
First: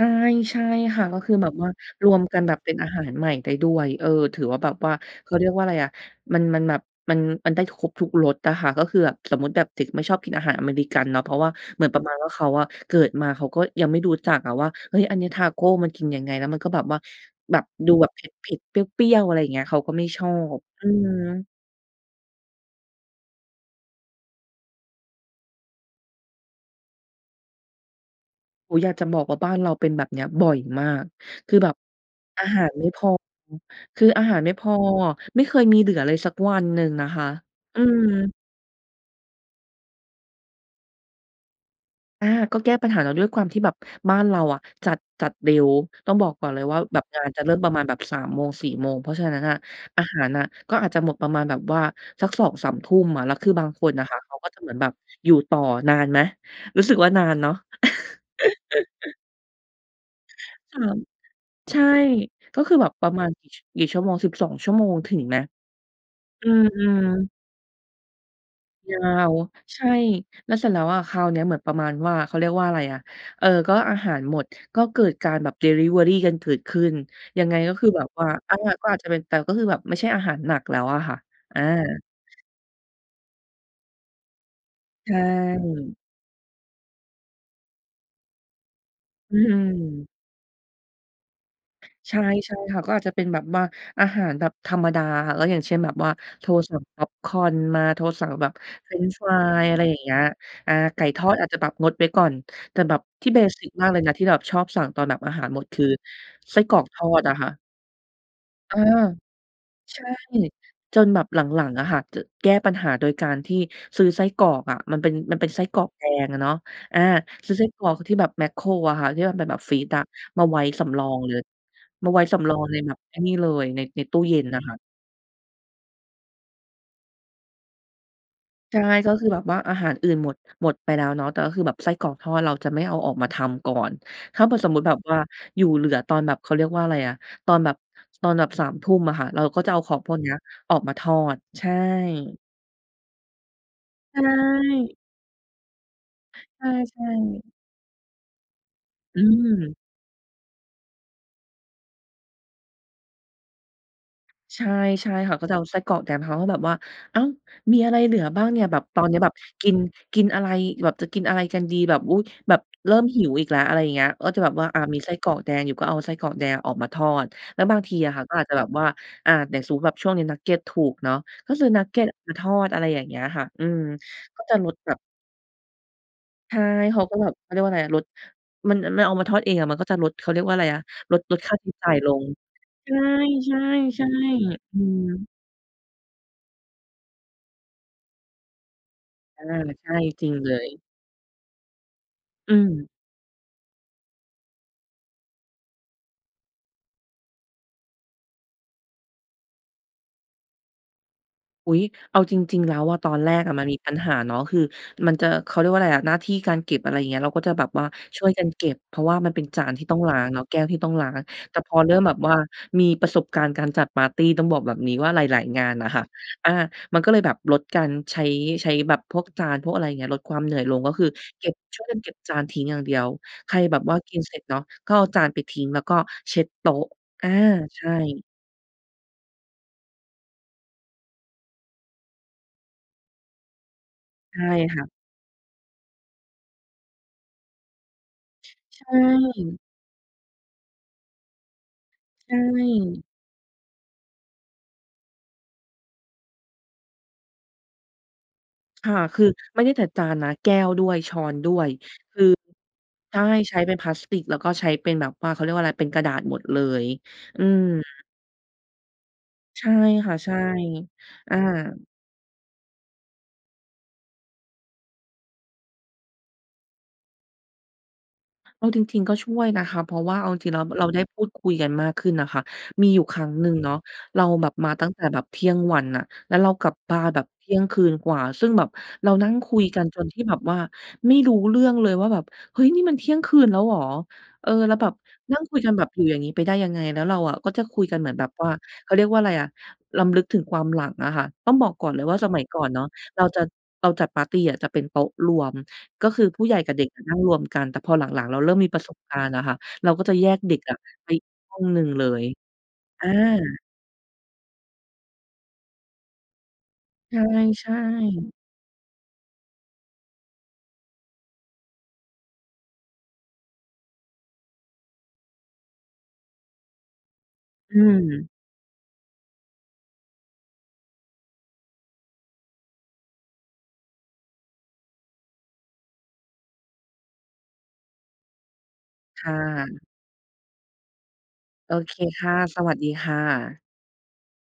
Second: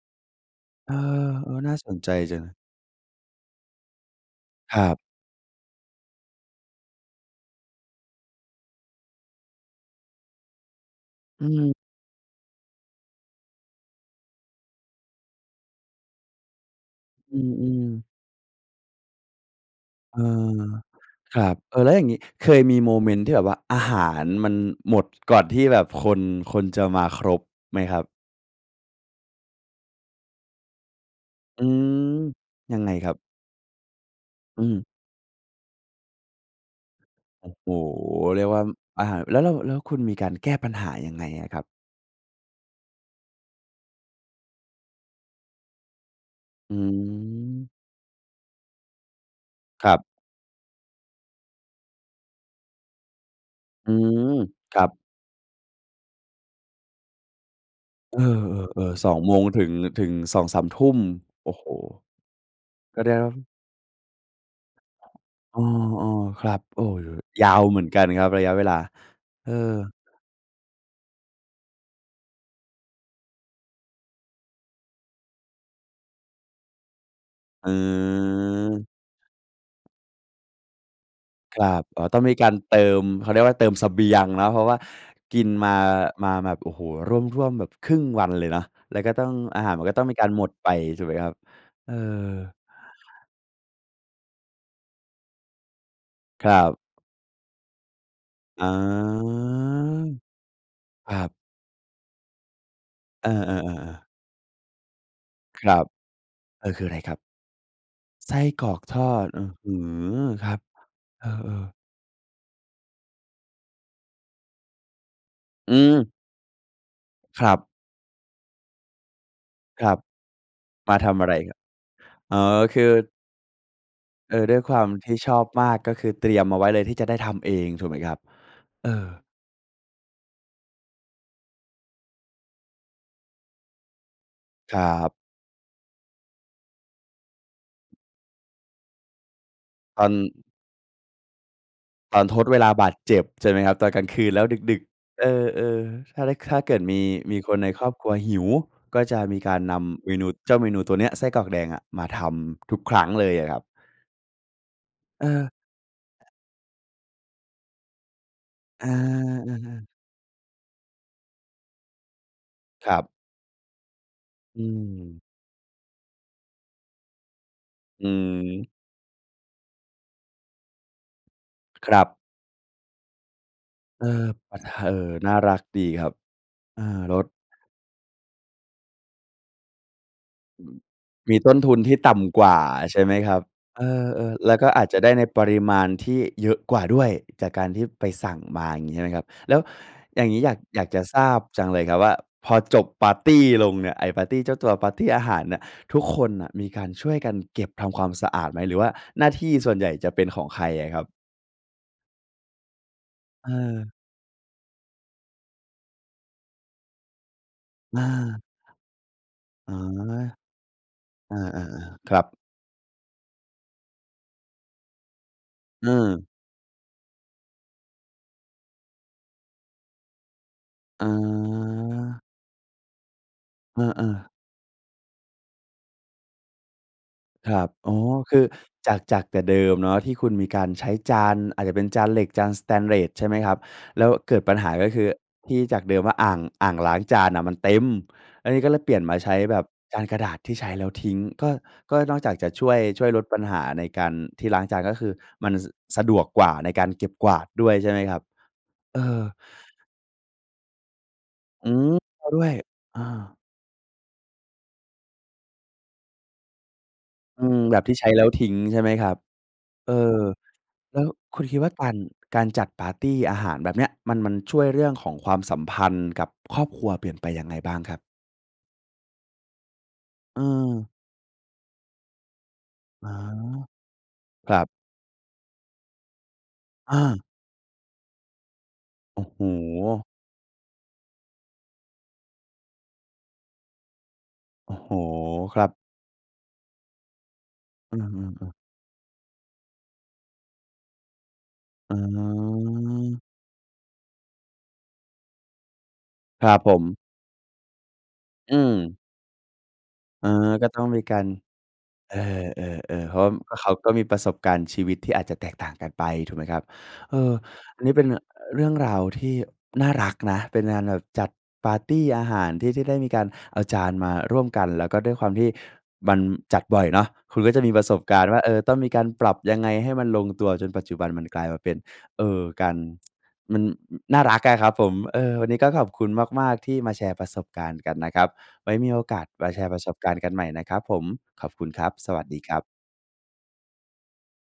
[SPEAKER 2] ใช่
[SPEAKER 1] เออ
[SPEAKER 2] ค่ะ ก็คือแบบว
[SPEAKER 1] ๆ
[SPEAKER 2] ่
[SPEAKER 1] น
[SPEAKER 2] า
[SPEAKER 1] ่าสนใ
[SPEAKER 2] ร
[SPEAKER 1] จ
[SPEAKER 2] วม
[SPEAKER 1] จ
[SPEAKER 2] ก
[SPEAKER 1] ั
[SPEAKER 2] ัน
[SPEAKER 1] ง
[SPEAKER 2] แบบเป็นอาหารใหม่ได้ด้วย เออ ถือว่าแบบ
[SPEAKER 1] คร
[SPEAKER 2] ว
[SPEAKER 1] ั
[SPEAKER 2] ่า
[SPEAKER 1] บ
[SPEAKER 2] เขาเรียกว่าอะไรอะ มัน มันแบบ มัน มันได้ครบทุกรสอะค่ะ ก็คือแบบ สมมุติแบบเด็กไม่ชอบกินอาหารอเมริกันเนาะ เพรา
[SPEAKER 1] อ
[SPEAKER 2] ะว
[SPEAKER 1] ื
[SPEAKER 2] ่า
[SPEAKER 1] ม
[SPEAKER 2] เหมือนประมาณว่า เขาอะ เกิดมาเขาก็ยังไม่รู้จักอะว่า เฮ้ย อันนี้ตาโกมันกินยังไง แล้วมันก็แบบว่า
[SPEAKER 1] อื
[SPEAKER 2] แบบ
[SPEAKER 1] ม
[SPEAKER 2] ดู
[SPEAKER 1] ๆ
[SPEAKER 2] แบบเผ็ด ๆ เปรี้ยว ๆ อะไรอย่างเงี้ย เขาก็ไม่
[SPEAKER 1] เอ
[SPEAKER 2] ชอบ
[SPEAKER 1] อ
[SPEAKER 2] อืม
[SPEAKER 1] ครับ เออ แล้วอย่างนี้ เคยมีโมเมนต์ที่แบบว่า อาหารมันหมดก่อนที่แบบคน คนจะมาครบไหมครับ?
[SPEAKER 2] โอ้โฮ อยากจะบอกว่า บ้านเราเป็นแบบเนี้ยบ่อยมาก คือ
[SPEAKER 1] อื
[SPEAKER 2] แบบ
[SPEAKER 1] ม
[SPEAKER 2] อาหาร
[SPEAKER 1] ยัง
[SPEAKER 2] ไม
[SPEAKER 1] ไ
[SPEAKER 2] ่
[SPEAKER 1] ง
[SPEAKER 2] พ
[SPEAKER 1] ค
[SPEAKER 2] อ
[SPEAKER 1] รับ?
[SPEAKER 2] คืออาหารไม่
[SPEAKER 1] อื
[SPEAKER 2] พอ
[SPEAKER 1] ม
[SPEAKER 2] ไม่เคยมีเหลือเลยสักวันหนึ่งนะคะ
[SPEAKER 1] โอ้โฮ
[SPEAKER 2] อืม
[SPEAKER 1] เรียกว่า อา แล้วเรา แล้วคุณมีการแก้ปัญหายังไงอะครับ?
[SPEAKER 2] อา ก็แก้ปัญหาเนาะ ด้วยความที่แบบบ้านเราอะจัด จัดเร็ว ต้องบอกก่อนเลย
[SPEAKER 1] อื
[SPEAKER 2] ว่า แบบงานจะเริ่มป
[SPEAKER 1] ม
[SPEAKER 2] ระมาณแบบ สามโมง สี่โมง เพราะฉะนั้นน่ะ
[SPEAKER 1] ครับ
[SPEAKER 2] อาหารน่ะก็อาจจะหมดประมาณแบบว่าสัก สอง สามทุ่ม อะ แล้วคือบางค
[SPEAKER 1] อื
[SPEAKER 2] นน่ะค่ะ
[SPEAKER 1] ม
[SPEAKER 2] เขาก็จะเหมื
[SPEAKER 1] ค
[SPEAKER 2] อน
[SPEAKER 1] รั
[SPEAKER 2] แบบ
[SPEAKER 1] บ
[SPEAKER 2] อยู่ต่อ นานไหม? รู้สึกว่า นานเนาะ
[SPEAKER 1] เออ ๆ ๆ สอ
[SPEAKER 2] [CHUCKLES]
[SPEAKER 1] งโมง ถึง ถึง สองสาม
[SPEAKER 2] ส
[SPEAKER 1] ท
[SPEAKER 2] า
[SPEAKER 1] ุ่ม
[SPEAKER 2] ม
[SPEAKER 1] โอ้โฮ
[SPEAKER 2] ใช่ ก็คือแบบ
[SPEAKER 1] ก็
[SPEAKER 2] ปร
[SPEAKER 1] แด
[SPEAKER 2] ะมาณ
[SPEAKER 1] ว
[SPEAKER 2] กี่ ช กี่ชั่วโมง สิบสอง ชั่วโมง ถึงไหม?
[SPEAKER 1] เออ ๆ ค
[SPEAKER 2] อื
[SPEAKER 1] รับ เออ
[SPEAKER 2] ม ๆ
[SPEAKER 1] ยาวเหมือนกันครับ ระยะเวลา
[SPEAKER 2] ยาว
[SPEAKER 1] เอ
[SPEAKER 2] ใช่
[SPEAKER 1] อ
[SPEAKER 2] แล้วเสร็จแล้วอะ คราวเนี้ยเหมือนประมาณว่า เขาเรียกว่าอะไรอะ เออ ก็อาหารหมด ก็เกิดการแบบดิลิเวอรีกันเกิดขึ้น ยังไง
[SPEAKER 1] อ
[SPEAKER 2] ก็คือแบบว่า อา ก็
[SPEAKER 1] ืม
[SPEAKER 2] อาจจะเป็น แต่ก็คือแบบไม่ใช่อาหารหนักแล้วอะค่ะ อ
[SPEAKER 1] ค
[SPEAKER 2] า
[SPEAKER 1] รับ อ๋อ ต้องมีการเติม เขาเรียกว่า เติมเสบียงเนาะ เพราะว่า
[SPEAKER 2] ใช
[SPEAKER 1] กินมา
[SPEAKER 2] ่
[SPEAKER 1] มาแบบ โอ้โฮ ร่วม ๆ แบบ ครึ่ง วันเลยเนาะ แล้วก็ต้อง
[SPEAKER 2] อื
[SPEAKER 1] อาหารมันก็ต้อง
[SPEAKER 2] ม
[SPEAKER 1] มีการหมดไป ถูกไหมครับ? เอ
[SPEAKER 2] ใช่
[SPEAKER 1] อ
[SPEAKER 2] ใช่ค่ะ ก็อาจจะเป็นแบบว่า อาหารแบบธรรมดา แล้วอย่างเช่นแบบว่า โท
[SPEAKER 1] ค
[SPEAKER 2] ร
[SPEAKER 1] รั
[SPEAKER 2] สั
[SPEAKER 1] บ
[SPEAKER 2] ่งพ็อปคอร์นมา โทรสั่งแบบ
[SPEAKER 1] อ๋อ
[SPEAKER 2] เฟรนช์ฟราย อะไรอย่างเงี้ย อา ไก่
[SPEAKER 1] ครั
[SPEAKER 2] ทอ
[SPEAKER 1] บ
[SPEAKER 2] ดอาจจะแบบงดไว้ก่อน แต่แบบ
[SPEAKER 1] เ
[SPEAKER 2] ท
[SPEAKER 1] อ
[SPEAKER 2] ี
[SPEAKER 1] อ
[SPEAKER 2] ่ เบสิก มาก
[SPEAKER 1] ๆ
[SPEAKER 2] เล
[SPEAKER 1] ๆ ๆ
[SPEAKER 2] ยนะ ที่เราแบบชอบสั่งตอนแบบอาหารห
[SPEAKER 1] ค
[SPEAKER 2] มด
[SPEAKER 1] ร
[SPEAKER 2] ค
[SPEAKER 1] ั
[SPEAKER 2] ื
[SPEAKER 1] บ
[SPEAKER 2] อไส้
[SPEAKER 1] เอ
[SPEAKER 2] ก
[SPEAKER 1] อ
[SPEAKER 2] ร
[SPEAKER 1] ค
[SPEAKER 2] อ
[SPEAKER 1] ือ
[SPEAKER 2] ก
[SPEAKER 1] อะไร
[SPEAKER 2] ทอ
[SPEAKER 1] ครับ?
[SPEAKER 2] ดอะค่ะ
[SPEAKER 1] ไส้กร
[SPEAKER 2] เ
[SPEAKER 1] อ
[SPEAKER 2] ออ
[SPEAKER 1] กทอด อื้อฮื
[SPEAKER 2] ใช่
[SPEAKER 1] อ ครับ
[SPEAKER 2] จนแบ
[SPEAKER 1] เอ
[SPEAKER 2] บหลั
[SPEAKER 1] อ
[SPEAKER 2] ง
[SPEAKER 1] ๆ
[SPEAKER 2] ๆ อะค่ะ จะ แก้ปัญหาโดยการที่ซื้อไส้กรอกอะ มันเป็น มันเป็นไส้
[SPEAKER 1] อื
[SPEAKER 2] กรอกแด
[SPEAKER 1] ม
[SPEAKER 2] งอะเนาะ อา
[SPEAKER 1] คร
[SPEAKER 2] ซื้
[SPEAKER 1] ั
[SPEAKER 2] อ
[SPEAKER 1] บ
[SPEAKER 2] ไส้กรอกที่แบบแม็คโครอะค่ะ ที่มันเป็นแบบฟรี
[SPEAKER 1] คร
[SPEAKER 2] ซ
[SPEAKER 1] ับ
[SPEAKER 2] อะ มาไว้ส
[SPEAKER 1] มา
[SPEAKER 2] ำรอ
[SPEAKER 1] ท
[SPEAKER 2] ง
[SPEAKER 1] ำอะ
[SPEAKER 2] เ
[SPEAKER 1] ไ
[SPEAKER 2] ล
[SPEAKER 1] ร
[SPEAKER 2] ย
[SPEAKER 1] ครับ?
[SPEAKER 2] มาไว้
[SPEAKER 1] อ๋
[SPEAKER 2] ส
[SPEAKER 1] อ
[SPEAKER 2] ำรองเล
[SPEAKER 1] ค
[SPEAKER 2] ย
[SPEAKER 1] ื
[SPEAKER 2] แ
[SPEAKER 1] อ
[SPEAKER 2] บบไอ้นี่เลย ใน ในตู้เ
[SPEAKER 1] เ
[SPEAKER 2] ย
[SPEAKER 1] อ
[SPEAKER 2] ็
[SPEAKER 1] อ
[SPEAKER 2] น
[SPEAKER 1] ด้
[SPEAKER 2] น
[SPEAKER 1] ว
[SPEAKER 2] ่ะ
[SPEAKER 1] ย
[SPEAKER 2] ค
[SPEAKER 1] ค
[SPEAKER 2] ่ะ
[SPEAKER 1] วามที่ชอบมาก ก็คือเตรียมเอาไว้เลยที่จะได้ทำเอง ถูกไหมครับ?
[SPEAKER 2] ใช่
[SPEAKER 1] เออ
[SPEAKER 2] ก็คือแบบว่าอาหารอื่นหมด หมดไปแล้วเนาะ แต่ก็คือแบบไส้กรอกทอด เราจะไม่เอาออกมาทำก่อน ถ้าเผื่อสม
[SPEAKER 1] ค
[SPEAKER 2] มุ
[SPEAKER 1] ร
[SPEAKER 2] ติแบบ
[SPEAKER 1] ับ
[SPEAKER 2] ว่าอยู่เหลือตอนแบบ เขาเรียกว่าไรอะ ตอนแบบ ตอนแบบ สามทุ่ม อะค่ะ เราก็จะเอาขอ
[SPEAKER 1] ตอ
[SPEAKER 2] งพ
[SPEAKER 1] น
[SPEAKER 2] วกเนี้ยออกมาทอด ใช่
[SPEAKER 1] ตอนทดเวลาบาดเจ็บใช่ไหมครับ ตอนกลาง
[SPEAKER 2] ใ
[SPEAKER 1] ค
[SPEAKER 2] ช
[SPEAKER 1] ืนแล้วดึก
[SPEAKER 2] ่
[SPEAKER 1] ๆ เออ ๆ ถ้าแล้ว ถ้า
[SPEAKER 2] ใ
[SPEAKER 1] เกิดม
[SPEAKER 2] ช
[SPEAKER 1] ี
[SPEAKER 2] ่
[SPEAKER 1] มีค
[SPEAKER 2] ๆ
[SPEAKER 1] นในครอบครัวหิว ก็จ
[SPEAKER 2] อ
[SPEAKER 1] ะมีการ
[SPEAKER 2] ื
[SPEAKER 1] น
[SPEAKER 2] ม
[SPEAKER 1] ำเมนู เจ้าเมนูตัวเนี้ย ไส้กรอกแดงอะ มาทำทุกครั้งเลยเหรอครับ?
[SPEAKER 2] ใช่ ใช่
[SPEAKER 1] เ
[SPEAKER 2] ค่ะ ก็
[SPEAKER 1] ออ
[SPEAKER 2] จะเอาไส้กรอกแดง เขาก็จะแบบว่า อ้าว มีอะไรเหลือบ้างเนี่ย? แบ
[SPEAKER 1] อ
[SPEAKER 2] บตอนเนี้ยแบบกิ
[SPEAKER 1] า
[SPEAKER 2] น
[SPEAKER 1] ๆ ๆ
[SPEAKER 2] กินอะไรแบบ จะกินอะไรกันดี? แบบ อุ๊ย แบบเ
[SPEAKER 1] ค
[SPEAKER 2] ร
[SPEAKER 1] ร
[SPEAKER 2] ิ่
[SPEAKER 1] ั
[SPEAKER 2] ม
[SPEAKER 1] บ
[SPEAKER 2] หิวอีกแล้ว อะไรเงี้ย ก็จะแบบ
[SPEAKER 1] อื
[SPEAKER 2] ว่า อา มีไส้
[SPEAKER 1] ม
[SPEAKER 2] กรอกแดงอยู่ ก็เอาไส้กรอกแดงออกมาทอด แล้วบางที
[SPEAKER 1] อื
[SPEAKER 2] อะค่ะ ก็อาจจะแบ
[SPEAKER 1] อ
[SPEAKER 2] บว่า อา เดี๋ยวสมมุติแบบช่วงนี้นักเก็ตถูกเนาะ ก็ซื้อนัก
[SPEAKER 1] คร
[SPEAKER 2] เก็
[SPEAKER 1] ั
[SPEAKER 2] ต
[SPEAKER 1] บ
[SPEAKER 2] ออกมาทอด อะไรอย่างเงี้ยค่ะ อืม
[SPEAKER 1] เออ
[SPEAKER 2] ก็จ
[SPEAKER 1] อ
[SPEAKER 2] ะ
[SPEAKER 1] ะ
[SPEAKER 2] ลด
[SPEAKER 1] เอ
[SPEAKER 2] แบ
[SPEAKER 1] อ
[SPEAKER 2] บ
[SPEAKER 1] น่ารักดีครับ
[SPEAKER 2] ใช่
[SPEAKER 1] เออ
[SPEAKER 2] เขาก
[SPEAKER 1] ล
[SPEAKER 2] ็แ
[SPEAKER 1] ด
[SPEAKER 2] บบ เขาเรียกว่าอะไรอะ ลด มันอันมาเอามาทอดเองอะ มันก็จะลด เขาเรียกว่าอ
[SPEAKER 1] อ
[SPEAKER 2] ะไ
[SPEAKER 1] ื
[SPEAKER 2] ร
[SPEAKER 1] ม
[SPEAKER 2] อะ ลด
[SPEAKER 1] ม
[SPEAKER 2] ล
[SPEAKER 1] ี
[SPEAKER 2] ด
[SPEAKER 1] ต
[SPEAKER 2] ค่
[SPEAKER 1] ้
[SPEAKER 2] า
[SPEAKER 1] น
[SPEAKER 2] ใช
[SPEAKER 1] ท
[SPEAKER 2] ้
[SPEAKER 1] ุน
[SPEAKER 2] จ่
[SPEAKER 1] ท
[SPEAKER 2] า
[SPEAKER 1] ี
[SPEAKER 2] ย
[SPEAKER 1] ่
[SPEAKER 2] ล
[SPEAKER 1] ต่
[SPEAKER 2] ง
[SPEAKER 1] ำกว่า
[SPEAKER 2] ใช
[SPEAKER 1] ใช่ไหมครับ เอ
[SPEAKER 2] ่
[SPEAKER 1] อ ๆ แล้
[SPEAKER 2] ๆ
[SPEAKER 1] วก็
[SPEAKER 2] ๆ อื
[SPEAKER 1] อาจจะได้ใน
[SPEAKER 2] ม
[SPEAKER 1] ปริมาณที่เยอะกว่าด้วย จากการที่ไปสั่งมา อย่างงี้ใช่ไหมครับ
[SPEAKER 2] อา
[SPEAKER 1] แล้ว
[SPEAKER 2] ใช่
[SPEAKER 1] อย
[SPEAKER 2] จ
[SPEAKER 1] ่
[SPEAKER 2] ร
[SPEAKER 1] า
[SPEAKER 2] ิ
[SPEAKER 1] ง
[SPEAKER 2] ง
[SPEAKER 1] งี้อย
[SPEAKER 2] เล
[SPEAKER 1] าก
[SPEAKER 2] ย
[SPEAKER 1] อยากจะทราบจังเลยครับว่า พ
[SPEAKER 2] อื
[SPEAKER 1] อจบ
[SPEAKER 2] ม
[SPEAKER 1] ปาร์ตีลงเนี่ยไอ้ปาร์ตีเจ้าตัว ปาร์ตีอาหารอะ ทุกคนน่ะมีการช่วยกันเก็บทำความสะอาดไหม หรือว่าหน้าที่ส่วนใหญ่จะเป็นของใครอะครับ?
[SPEAKER 2] อุ๊ย! เอาจริง ๆ แล้วอะ ตอนแรกอะมันมีป
[SPEAKER 1] เออ
[SPEAKER 2] ัญหาเนาะ คือมันจะ เขาเรียกว่าอะไรอะ หน้าที่การเก็บ อะไรอย่างเงี้ย เราก็จะแบบว่า
[SPEAKER 1] อ
[SPEAKER 2] ช่วย
[SPEAKER 1] า
[SPEAKER 2] กันเก็บ เพราะว่ามันเป็นจา
[SPEAKER 1] อ๋
[SPEAKER 2] น
[SPEAKER 1] อ
[SPEAKER 2] ที่ต้องล้างเนาะ แก้วที่ต้องล้าง
[SPEAKER 1] เออ
[SPEAKER 2] แต่พอเริ่
[SPEAKER 1] ๆ
[SPEAKER 2] ม
[SPEAKER 1] ๆ
[SPEAKER 2] แ
[SPEAKER 1] ค
[SPEAKER 2] บ
[SPEAKER 1] รั
[SPEAKER 2] บว่า
[SPEAKER 1] บ
[SPEAKER 2] มีประสบการณ์การจัดปาร์ตี ต้องบอกแบบนี้ว่า หลาย ๆ งานน่
[SPEAKER 1] อื
[SPEAKER 2] ะค่ะ
[SPEAKER 1] อ
[SPEAKER 2] อา มันก็เลยแบบลดการใช้ ใช้แบบพวกจาน พวกอะไรอย่างเงี้ย ลดความเหนื่อยลง ก็ค
[SPEAKER 1] อ
[SPEAKER 2] ือเก็บ ช่วยกันเก็บ
[SPEAKER 1] า
[SPEAKER 2] จานทิ้งอย่างเดียว ใครแบ
[SPEAKER 1] เ
[SPEAKER 2] บว่า
[SPEAKER 1] อ
[SPEAKER 2] ก
[SPEAKER 1] อ
[SPEAKER 2] ิน
[SPEAKER 1] ๆ
[SPEAKER 2] เสร็จเนาะ ก็เอาจานไปทิ้ง แล้วก็เช็ดโต๊ะ อา
[SPEAKER 1] ครับ
[SPEAKER 2] ใช
[SPEAKER 1] อ๋อ
[SPEAKER 2] ่
[SPEAKER 1] คือจาก จากแต่เดิมเนาะ ที่คุณมีการใช้จานอาจจะเป็นจานเหล็ก จานสเตนเลส ใช่ไหมครับ แล้วเก
[SPEAKER 2] ใ
[SPEAKER 1] ิ
[SPEAKER 2] ช
[SPEAKER 1] ด
[SPEAKER 2] ่
[SPEAKER 1] ปัญหา
[SPEAKER 2] ค่
[SPEAKER 1] ก็
[SPEAKER 2] ะ
[SPEAKER 1] คือที่จากเดิมว่า อ่าง อ่างล้างจานน่ะมันเต็มแล
[SPEAKER 2] ช
[SPEAKER 1] ้ว นี่ก็เล
[SPEAKER 2] ใช
[SPEAKER 1] ยเปลี่ยนมาใช้แบ
[SPEAKER 2] ่
[SPEAKER 1] บจานกระดาษที่ใช้แล้วทิ้ง ก็ ก็นอกจ
[SPEAKER 2] ใช
[SPEAKER 1] ากจะช่วย ช
[SPEAKER 2] ่
[SPEAKER 1] ่วยลดปัญหาในการที่ล้างจาน ก็คือมันสะดวกกว่าในการเก็บกวาดด้วย ใช่ไหมครับ
[SPEAKER 2] ค่
[SPEAKER 1] เ
[SPEAKER 2] ะ
[SPEAKER 1] อ
[SPEAKER 2] ค
[SPEAKER 1] อ
[SPEAKER 2] ือไม่ได้แต่จานนะแก้วด้วย ช้อนด้ว
[SPEAKER 1] อื
[SPEAKER 2] ย
[SPEAKER 1] ม ก็ด้วย อา
[SPEAKER 2] คือ ใช่ ใช้เป็นพลาสติก แล้วก็ใช้เป็นแบบว่า เขาเรียกว่าอะไร เป็นกระดาษหมดเลย อ
[SPEAKER 1] อ
[SPEAKER 2] ื
[SPEAKER 1] ืม
[SPEAKER 2] ม
[SPEAKER 1] แบบที่ใช้แล้วทิ้ง ใช่ไหมครับ
[SPEAKER 2] ใช่
[SPEAKER 1] เอ
[SPEAKER 2] ค่ะ
[SPEAKER 1] อ
[SPEAKER 2] ใช่
[SPEAKER 1] แล้ว
[SPEAKER 2] อา
[SPEAKER 1] คุณคิดว่าการ การจัดปาร์ตีอาหารแบบเนี้ย มัน มันช่วยเรื่องของความสัมพันธ์กับครอบครัวเปลี่ยนไปยังไงบ้างครับ?
[SPEAKER 2] เอาจริง ๆ ก็ช่วยนะคะ เพราะว่าเอาจริง ๆ แล้ว เรา
[SPEAKER 1] เออ
[SPEAKER 2] ได้พูดคุยกันมากขึ้นน่ะค่ะ มีอยู
[SPEAKER 1] อ
[SPEAKER 2] ่
[SPEAKER 1] ๋อ
[SPEAKER 2] ครั้งหนึ่ง เนาะ เราแบ
[SPEAKER 1] ค
[SPEAKER 2] บ
[SPEAKER 1] รั
[SPEAKER 2] ม
[SPEAKER 1] บ
[SPEAKER 2] าตั้งแต่แบบเที่ยงวันน่ะ แล้วเรากลับบ
[SPEAKER 1] อ
[SPEAKER 2] าแ
[SPEAKER 1] า
[SPEAKER 2] บบเที่ยงคืนกว่า ซึ่งแบบเรา
[SPEAKER 1] โอ้
[SPEAKER 2] นั่ง
[SPEAKER 1] โฮ
[SPEAKER 2] คุยกัน จนที่แบบว่าไม่รู้เรื่องเลยว่าแบบ "เฮ้ย! นี่มันเที่ยงคืนแล้วเหรอ" เออ แ
[SPEAKER 1] โอ
[SPEAKER 2] ล้
[SPEAKER 1] ้
[SPEAKER 2] วแบ
[SPEAKER 1] โฮ
[SPEAKER 2] บนั่งคุ
[SPEAKER 1] ค
[SPEAKER 2] ย
[SPEAKER 1] รั
[SPEAKER 2] ก
[SPEAKER 1] บ
[SPEAKER 2] ันแบบอยู่อย่างงี้ไปได้ยังไง แล้วเราอะก็จะคุย
[SPEAKER 1] อ
[SPEAKER 2] ก
[SPEAKER 1] ื
[SPEAKER 2] ั
[SPEAKER 1] ้
[SPEAKER 2] น
[SPEAKER 1] อ
[SPEAKER 2] เหมือ
[SPEAKER 1] ฮ
[SPEAKER 2] นแ
[SPEAKER 1] ื
[SPEAKER 2] บบว่
[SPEAKER 1] อ
[SPEAKER 2] า เขาเรียกว่าอะไรอะ รำลึกถึงความหลังอะค่ะ ต้องบอกก่อ
[SPEAKER 1] อ
[SPEAKER 2] น
[SPEAKER 1] ๋
[SPEAKER 2] เลยว่า สมัยก่อนเนาะ
[SPEAKER 1] อ
[SPEAKER 2] เราจัด เราจัดปาร์ตีอะจะเป็นโต๊ะรวม ก็คือผู
[SPEAKER 1] ค
[SPEAKER 2] ้
[SPEAKER 1] ร
[SPEAKER 2] ให
[SPEAKER 1] ั
[SPEAKER 2] ญ่
[SPEAKER 1] บ
[SPEAKER 2] ก
[SPEAKER 1] ผ
[SPEAKER 2] ับเ
[SPEAKER 1] ม
[SPEAKER 2] ด็กอะนั่งรวมกัน แต่พอหลัง ๆ เราเริ
[SPEAKER 1] อ
[SPEAKER 2] ่
[SPEAKER 1] ื
[SPEAKER 2] มมีประส
[SPEAKER 1] ม
[SPEAKER 2] บการณ์อะค่ะ เราก็จะ
[SPEAKER 1] เ
[SPEAKER 2] แ
[SPEAKER 1] อ
[SPEAKER 2] ยก
[SPEAKER 1] อ
[SPEAKER 2] เด็ก
[SPEAKER 1] ก็
[SPEAKER 2] อะ
[SPEAKER 1] ต้องมี
[SPEAKER 2] ไป
[SPEAKER 1] ก
[SPEAKER 2] อ
[SPEAKER 1] า
[SPEAKER 2] ีก
[SPEAKER 1] ร
[SPEAKER 2] ห้องหนึ่งเล
[SPEAKER 1] เอ
[SPEAKER 2] ย
[SPEAKER 1] อ
[SPEAKER 2] อ
[SPEAKER 1] ๆ
[SPEAKER 2] า
[SPEAKER 1] ๆ เพราะว่าเขาก็มีประสบการณ์ชีวิตที่อาจจะแตกต่างกันไป ถูกไหมครับ เออ
[SPEAKER 2] ใช่
[SPEAKER 1] อันนี้เป็นน่ะ อ
[SPEAKER 2] ๆ
[SPEAKER 1] เรื่องราวที่น่ารักนะ เป็นงานแบบจัดปาร์ตีอาหารที่ ที่ได้มีการเอาจานมาร่วมกัน แล้วก็ด้วยความที่มันจัดบ่อยเนาะ คุณก็จะมี
[SPEAKER 2] อื
[SPEAKER 1] ประสบการณ
[SPEAKER 2] ม
[SPEAKER 1] ์ว่า เออ ต้องมีการปรับยังไงให้มันลงตัว จนปัจจุบันมันกลายมาเป็น เออ การ [TSK] มัน อ น่ารักอะครับผม เออ วันนี้ก็ขอบคุณมาก ๆ ที่มาแชร์ประสบการณ์กันนะครับ ไว้มีโอก
[SPEAKER 2] ค
[SPEAKER 1] าส
[SPEAKER 2] ่
[SPEAKER 1] มาแชร์ป
[SPEAKER 2] ะ
[SPEAKER 1] ระสบการณ์กันใหม่นะครับผม ขอบคุณ
[SPEAKER 2] โอ
[SPEAKER 1] ครั
[SPEAKER 2] เ
[SPEAKER 1] บ
[SPEAKER 2] ค
[SPEAKER 1] สว
[SPEAKER 2] ค
[SPEAKER 1] ัส
[SPEAKER 2] ่ะ
[SPEAKER 1] ดีคร
[SPEAKER 2] ส
[SPEAKER 1] ับ
[SPEAKER 2] วัสดีค่ะ